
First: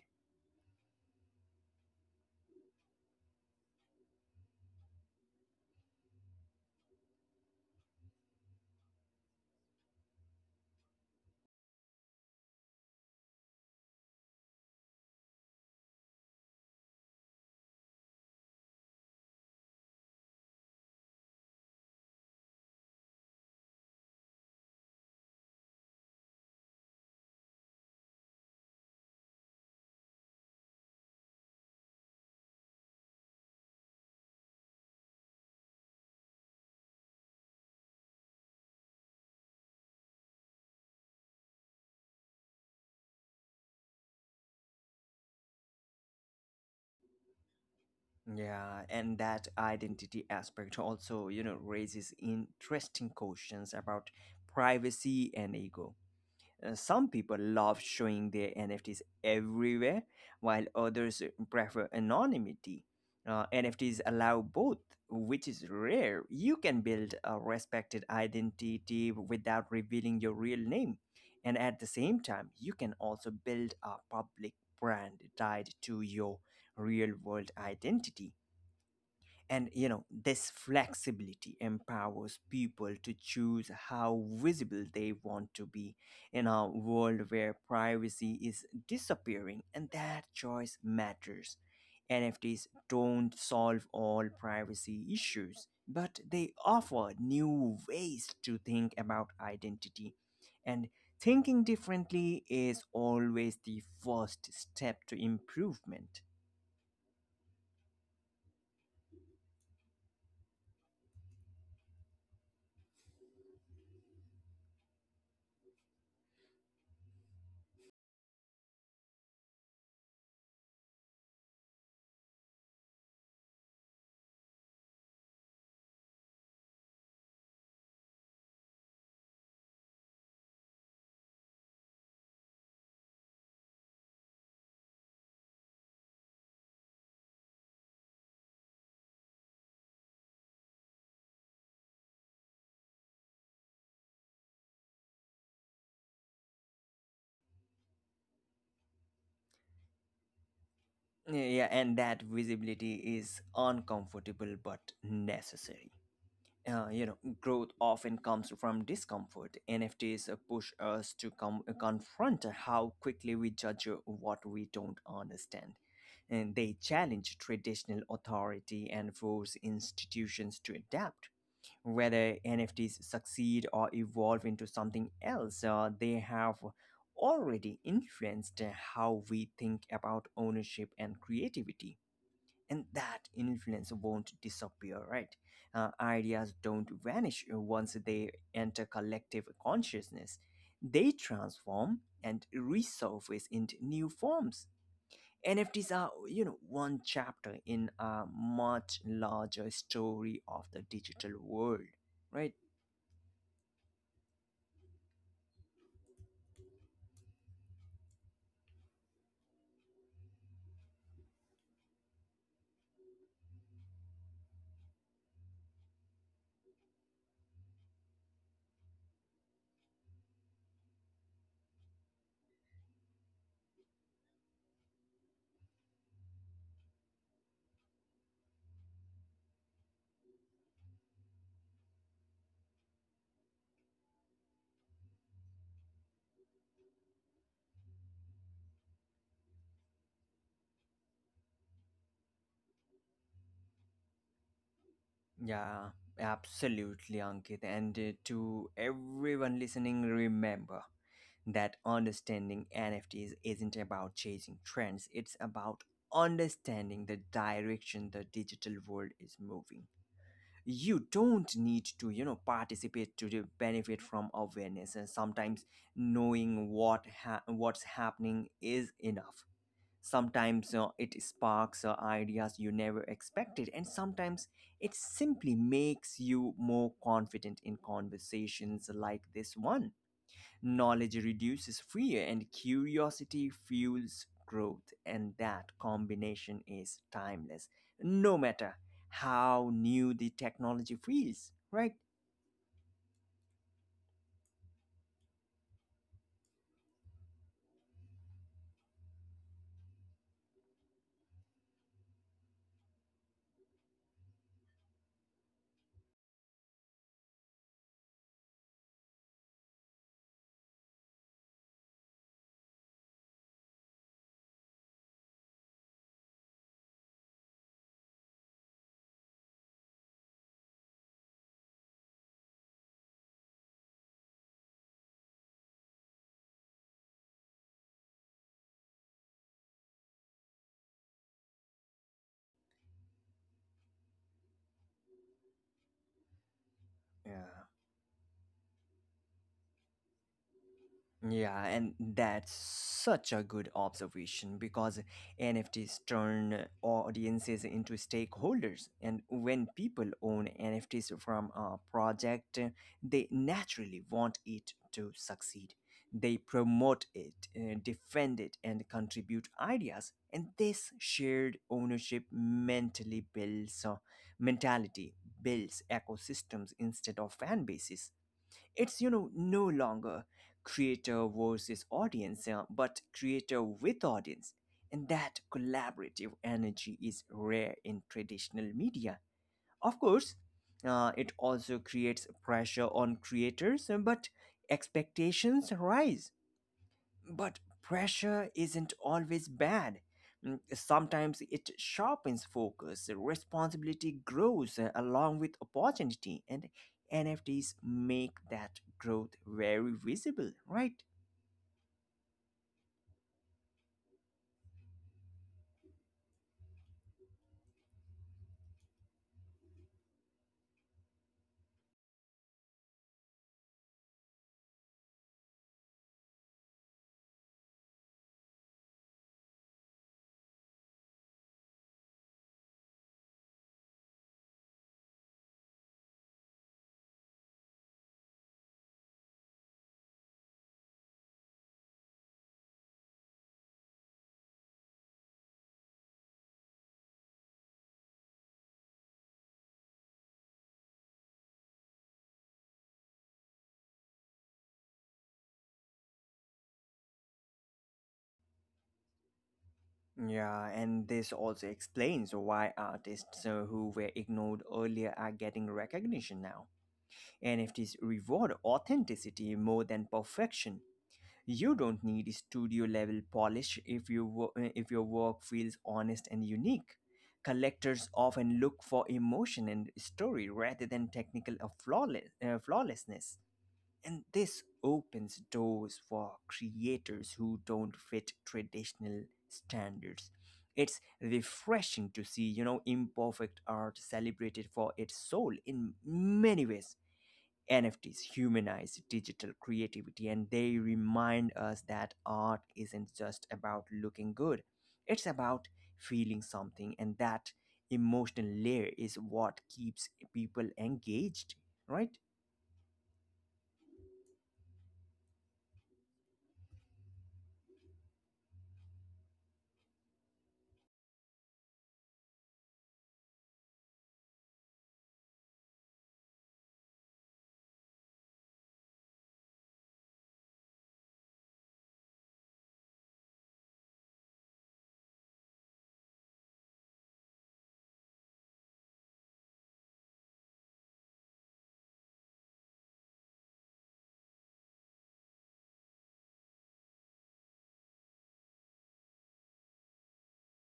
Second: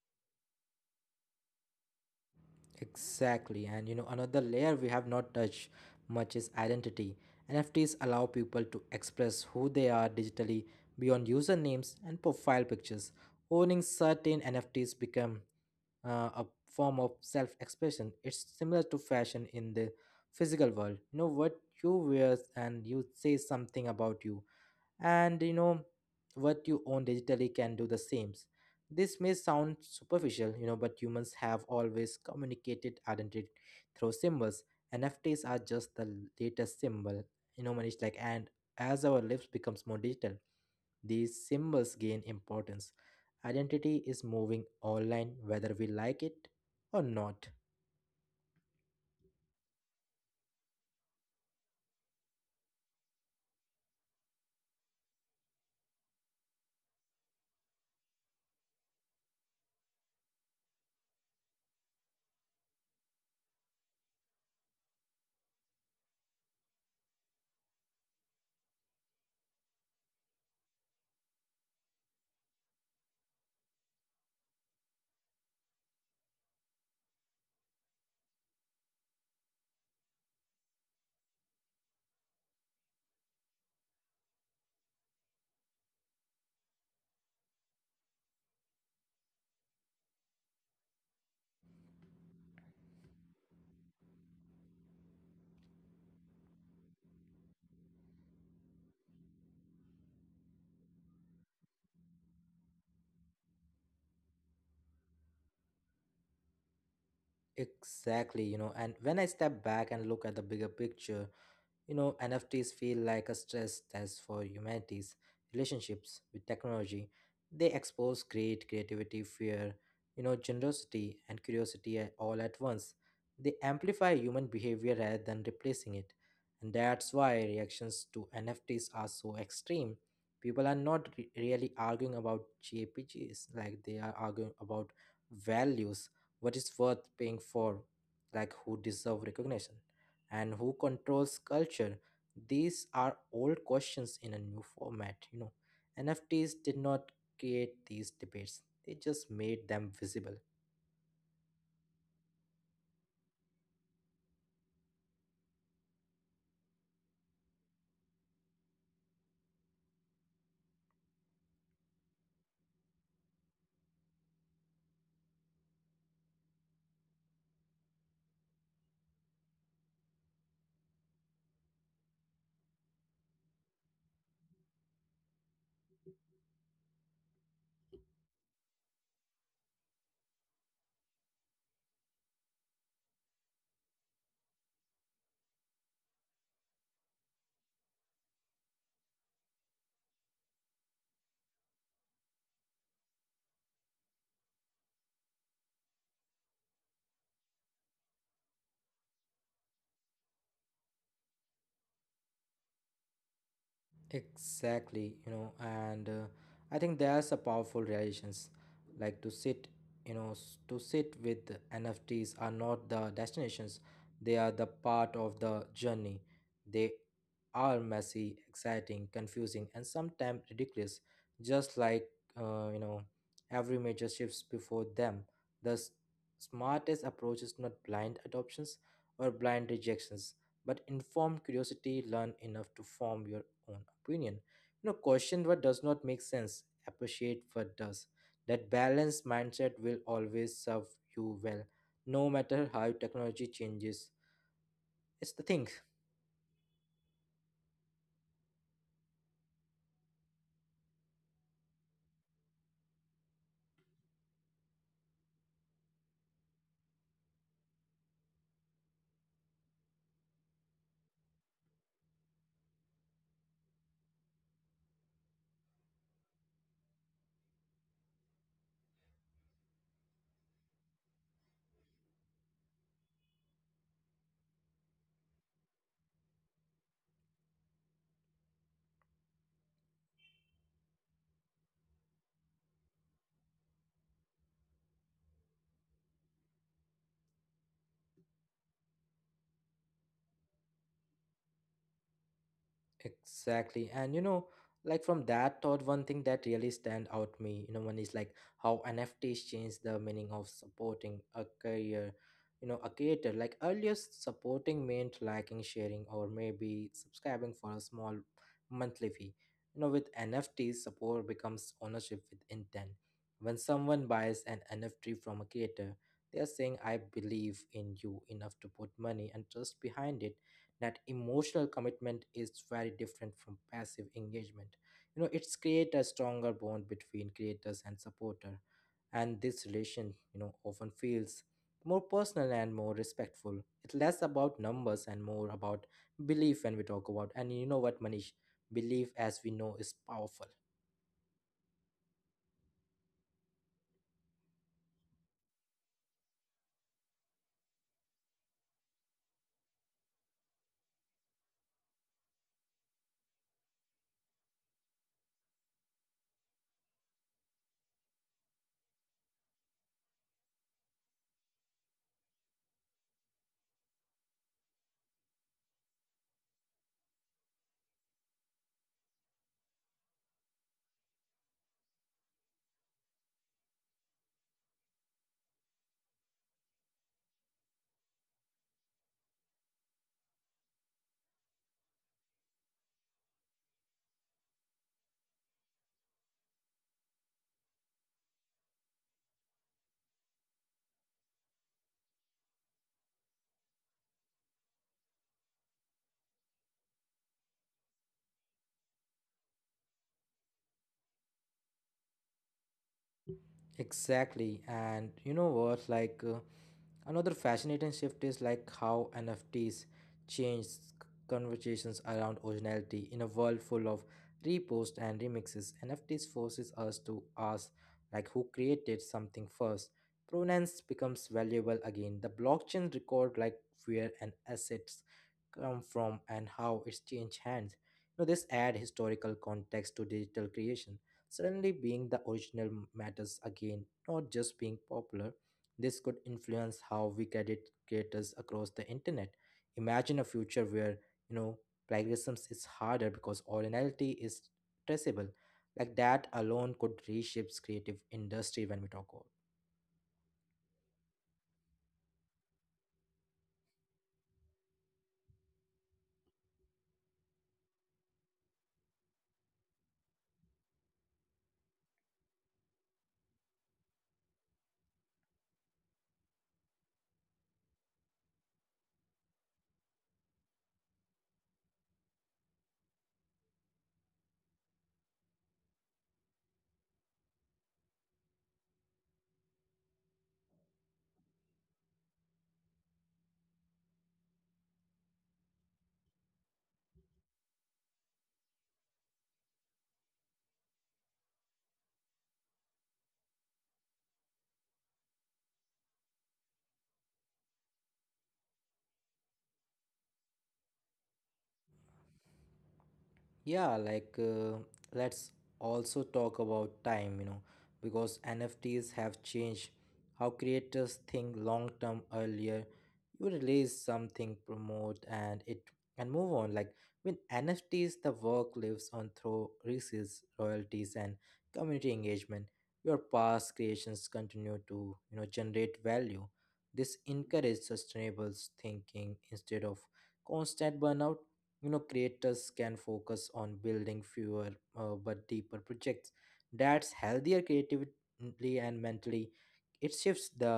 Exactly. And you know, another layer we have not touched much is identity. Nfts allow people to express who they are digitally beyond usernames and profile pictures. Owning certain nfts become a form of self-expression. It's similar to fashion in the physical world. You know, what you wear and you say something about you, and you know, what you own digitally can do the same. This may sound superficial, you know, but humans have always communicated identity through symbols. Nfts are just the latest symbol. You know, Manish, like, and as our lives becomes more digital, these symbols gain importance. Identity is moving online whether we like it or not. Yeah, and that identity aspect also, you know, raises interesting questions about privacy and ego. Some people love showing their NFTs everywhere, while others prefer anonymity. NFTs allow both, which is rare. You can build a respected identity without revealing your real name. And at the same time, you can also build a public brand tied to your real world identity. And you know, this flexibility empowers people to choose how visible they want to be in a world where privacy is disappearing, and that choice matters. NFTs don't solve all privacy issues, but they offer new ways to think about identity. And thinking differently is always the first step to improvement. Exactly. You know, and when I step back and look at the bigger picture, you know, NFTs feel like a stress test for humanity's relationships with technology. They expose great creativity, fear, you know, generosity, and curiosity all at once. They amplify human behavior rather than replacing it. And that's why reactions to NFTs are so extreme. People are not really arguing about JPGs, like they are arguing about values, what is worth paying for, like who deserve recognition and who controls culture? These are old questions in a new format, you know. NFTs did not create these debates, they just made them visible. Yeah, yeah, and that visibility is uncomfortable but necessary. You know, growth often comes from discomfort. NFTs push us to confront how quickly we judge what we don't understand. And they challenge traditional authority and force institutions to adapt. Whether NFTs succeed or evolve into something else, they have already influenced how we think about ownership and creativity. And that influence won't disappear, right? Ideas don't vanish once they enter collective consciousness. They transform and resurface into new forms. NFTs are, you know, one chapter in a much larger story of the digital world, right? Exactly, you know, and I think there's a powerful realizations like to sit, you know, to sit with. NFTs are not the destinations, they are the part of the journey. They are messy, exciting, confusing, and sometimes ridiculous, just like, you know, every major shifts before them. The smartest approach is not blind adoptions or blind rejections, but informed curiosity. Learn enough to form your own opinion. You know, question what does not make sense, appreciate what does. That balanced mindset will always serve you well no matter how technology changes. It's the thing. Yeah, absolutely, Ankit. And to everyone listening, remember that understanding NFTs isn't about chasing trends, it's about understanding the direction the digital world is moving. You don't need to, you know, participate to the benefit from awareness, and sometimes knowing what what's happening is enough. Sometimes it sparks ideas you never expected, and sometimes it simply makes you more confident in conversations like this one. Knowledge reduces fear, and curiosity fuels growth, and that combination is timeless, no matter how new the technology feels, right? Exactly. And you know, like from that thought, one thing that really stand out me, you know, one is like how NFTs change the meaning of supporting a career, you know, a creator. Like earlier, supporting meant liking, sharing, or maybe subscribing for a small monthly fee. You know, with NFTs, support becomes ownership with intent. When someone buys an NFT from a creator, they are saying, I believe in you enough to put money and trust behind it. That emotional commitment is very different from passive engagement. You know, it's create a stronger bond between creators and supporter, and this relation, you know, often feels more personal and more respectful. It's less about numbers and more about belief when we talk about. Yeah. And you know what, Manish, belief, as we know, is powerful. Yeah, and that's such a good observation because NFTs turn audiences into stakeholders. And when people own NFTs from a project, they naturally want it to succeed. They promote it, defend it, and contribute ideas. And this shared ownership mentally builds mentality, builds ecosystems instead of fan bases. It's, you know, no longer creator versus audience, but creator with audience. And that collaborative energy is rare in traditional media. Of course, it also creates pressure on creators, but expectations rise. But pressure isn't always bad. Mm, sometimes it sharpens focus, responsibility grows along with opportunity, and NFTs make that growth very visible, right? Exactly. And you know what, like, another fascinating shift is like how NFTs change conversations around originality in a world full of reposts and remixes. NFTs forces us to ask like who created something first. Provenance becomes valuable again. The blockchain record like where an assets come from and how it's changed hands. You know, this add historical context to digital creation. Suddenly being the original matters again, not just being popular. This could influence how we credit creators across the internet. Imagine a future where, you know, plagiarism is harder because originality is traceable. Like that alone could reshape creative industry when we talk. Yeah, and this also explains why artists who were ignored earlier are getting recognition now. NFTs reward authenticity more than perfection. You don't need studio level polish if you if your work feels honest and unique. Collectors often look for emotion and story rather than technical or flawless, flawlessness, and this opens doors for creators who don't fit traditional standards. It's refreshing to see, you know, imperfect art celebrated for its soul in many ways. NFTs humanize digital creativity and they remind us that art isn't just about looking good, it's about feeling something, and that emotional layer is what keeps people engaged, right? Yeah, like, let's also talk about time, you know, because NFTs have changed how creators think long term earlier. You release something, promote and it and move on. Like with NFTs, the work lives on through resales, royalties and community engagement. Your past creations continue to, you know, generate value. This encourages sustainable thinking instead of constant burnout. You know, creators can focus on building fewer, but deeper projects. That's healthier creatively and mentally. It shifts the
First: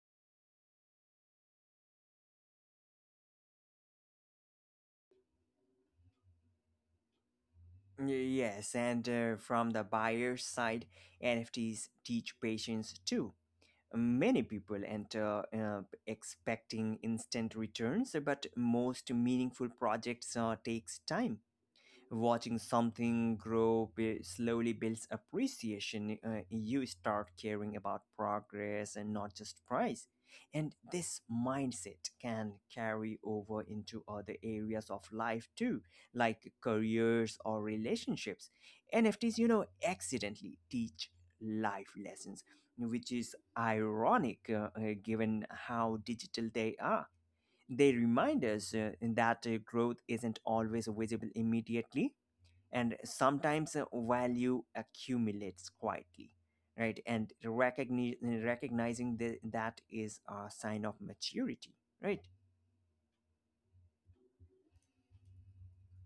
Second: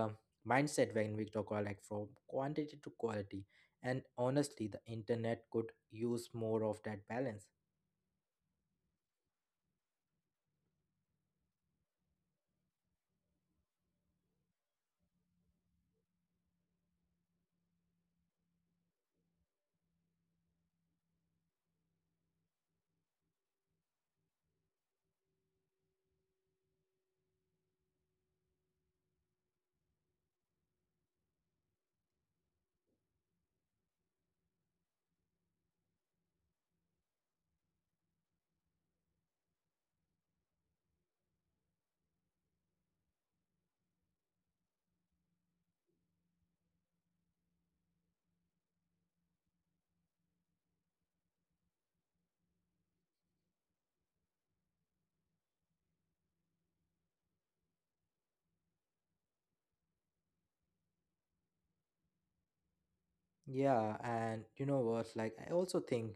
mindset when we talk about, like, from quantity to quality. And honestly, the internet could use more of that balance. Yes, and from the buyer's side, NFTs teach patience too. Many people enter expecting instant returns, but most meaningful projects takes time. Watching something grow slowly builds appreciation. You start caring about progress and not just price. And this mindset can carry over into other areas of life too, like careers or relationships. NFTs, you know, accidentally teach life lessons, which is ironic given how digital they are. They remind us that growth isn't always visible immediately, and sometimes value accumulates quietly, right? And recognizing the, that is a sign of maturity, right? Yeah, and you know what, like, I also think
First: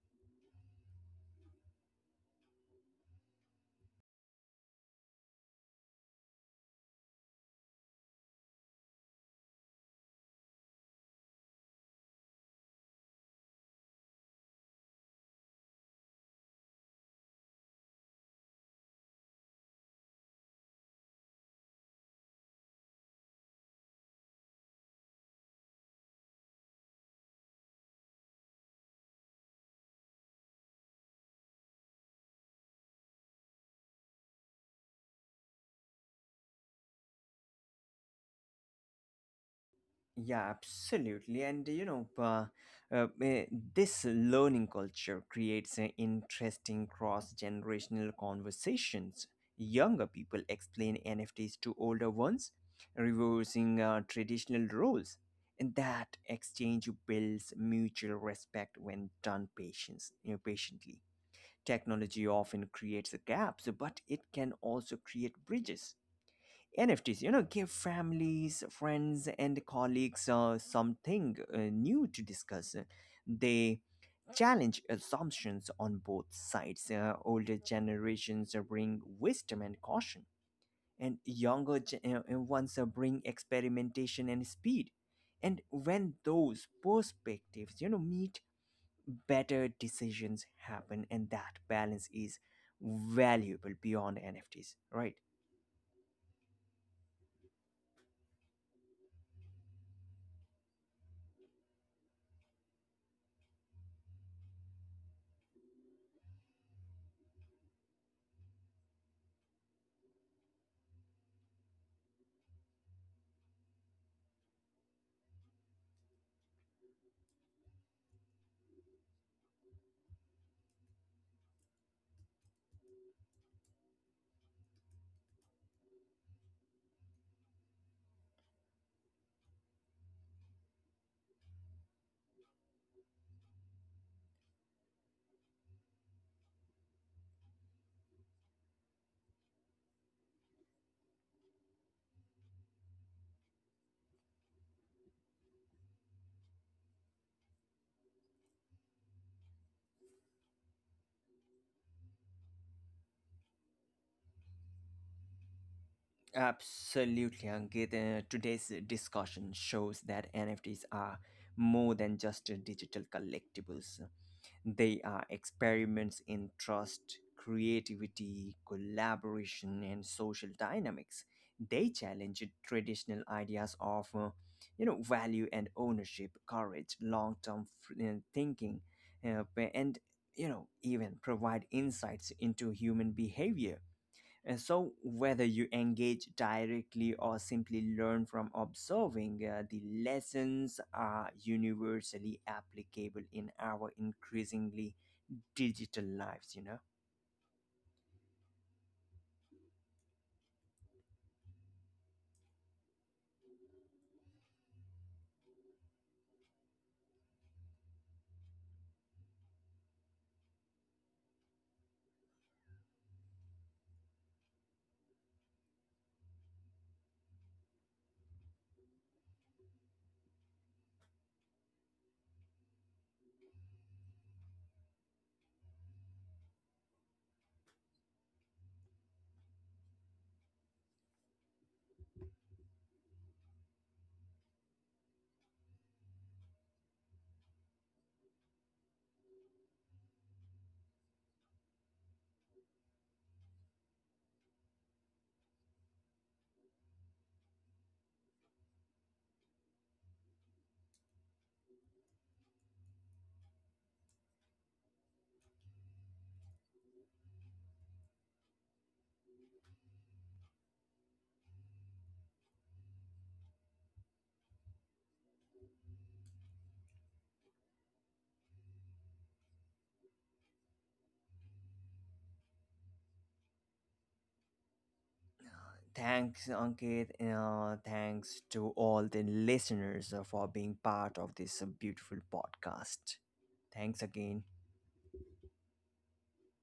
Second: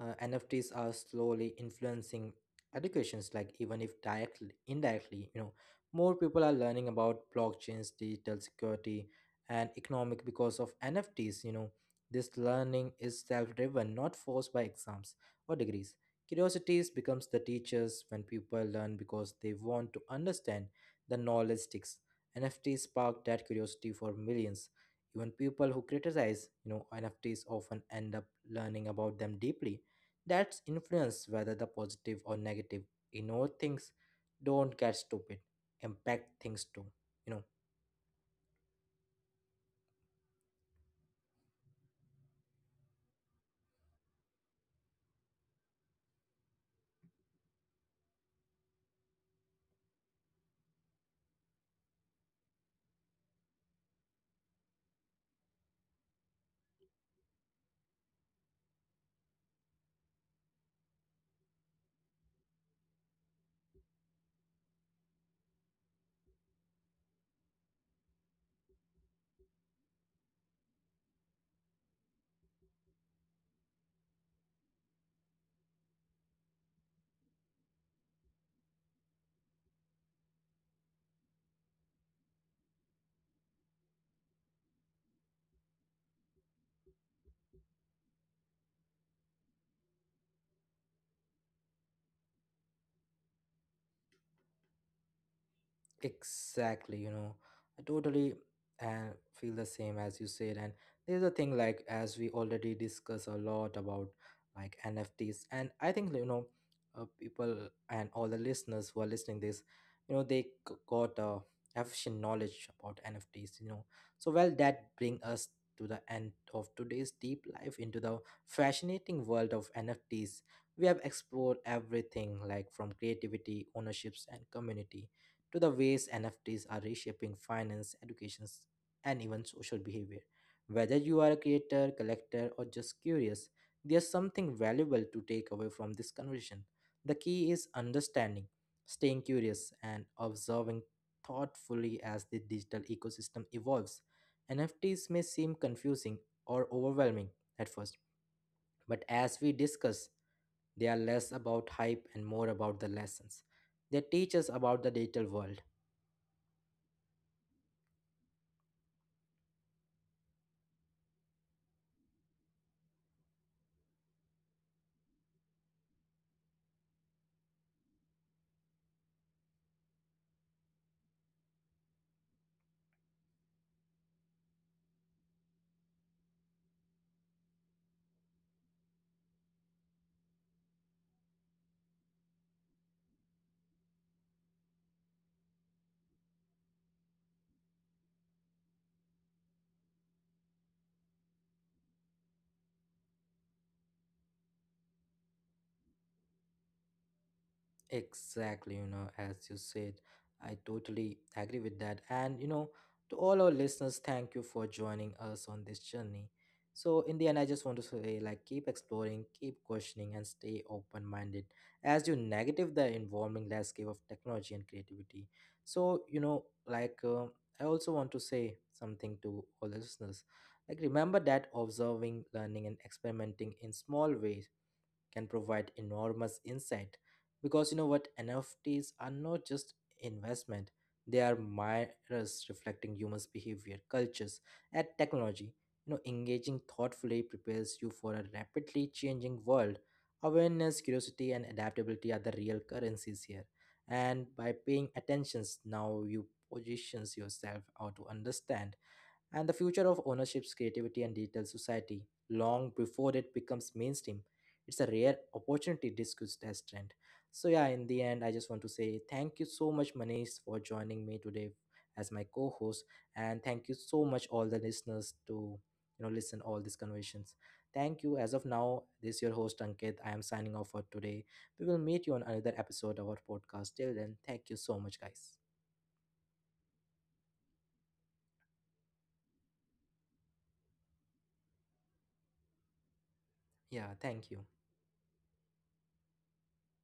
NFTs are slowly influencing educations, like even if directly, indirectly, you know, more people are learning about blockchains, digital security, and economic because of NFTs. You know, this learning is self-driven, not forced by exams or degrees. Curiosities becomes the teachers when people learn because they want to understand. The knowledge sticks. NFTs spark that curiosity for millions. Even people who criticize, you know, NFTs often end up learning about them deeply. That's influence whether the positive or negative. You know, things don't get stupid, impact things too. You know. Yeah, absolutely. And you know, uh, eh, this learning culture creates interesting cross generational conversations. Younger people explain NFTs to older ones, reversing traditional roles. And that exchange builds mutual respect when done patience, you know, patiently. Technology often creates gaps, but it can also create bridges. NFTs, you know, give families, friends, and colleagues something new to discuss. They challenge assumptions on both sides. Older generations bring wisdom and caution, and ones bring experimentation and speed. And when those perspectives, you know, meet, better decisions happen, and that balance is valuable beyond NFTs, right? Exactly, you know, I totally feel the same as you said. And there's a thing like, as we already discuss a lot about like NFTs, and I think, you know, people and all the listeners who are listening this, you know, they got a efficient knowledge about NFTs, you know. So, well, that bring us to the end of today's deep dive into the fascinating world of NFTs. We have explored everything like from creativity, ownerships, and community to the ways NFTs are reshaping finance, education, and even social behavior. Whether you are a creator, collector, or just curious, there's something valuable to take away from this conversation. The key is understanding, staying curious, and observing thoughtfully as the digital ecosystem evolves. NFTs may seem confusing or overwhelming at first, but as we discuss, they are less about hype and more about the lessons. They teach us about the digital world. Absolutely, Ankit. Today's discussion shows that NFTs are more than just digital collectibles. They are experiments in trust, creativity, collaboration, and social dynamics. They challenge traditional ideas of, you know, value and ownership, courage, long-term thinking, uh, and you know, even provide insights into human behavior. And so, whether you engage directly or simply learn from observing, the lessons are universally applicable in our increasingly digital lives, you know. Exactly, you know, as you said, I totally agree with that. And, you know, to all our listeners, thank you for joining us on this journey. So, in the end, I just want to say, like, keep exploring, keep questioning, and stay open minded as you negative the evolving landscape of technology and creativity. So, you know, like, I also want to say something to all the listeners. Like, remember that observing, learning, and experimenting in small ways can provide enormous insight because, you know what, NFTs are not just investment. They are mirrors reflecting humans behavior, cultures, and technology. You know, engaging thoughtfully prepares you for a rapidly changing world. Awareness, curiosity, and adaptability are the real currencies here. And by paying attentions now, you positions yourself how to understand and the future of ownerships, creativity, and digital society long before it becomes mainstream. It's a rare opportunity discussed as trend. So yeah, in the end, I just want to say thank you so much, Manish, for joining me today as my co-host, and thank you so much all the listeners to, you know, listen all these conversations. Thank you. As of now, this is your host Ankit. I am signing off for today. We will meet you on another episode of our podcast. Till then, thank you so much, guys. Thanks, Ankit. Thanks to all the listeners for being part of this beautiful podcast. Yeah, Thanks thank you. again.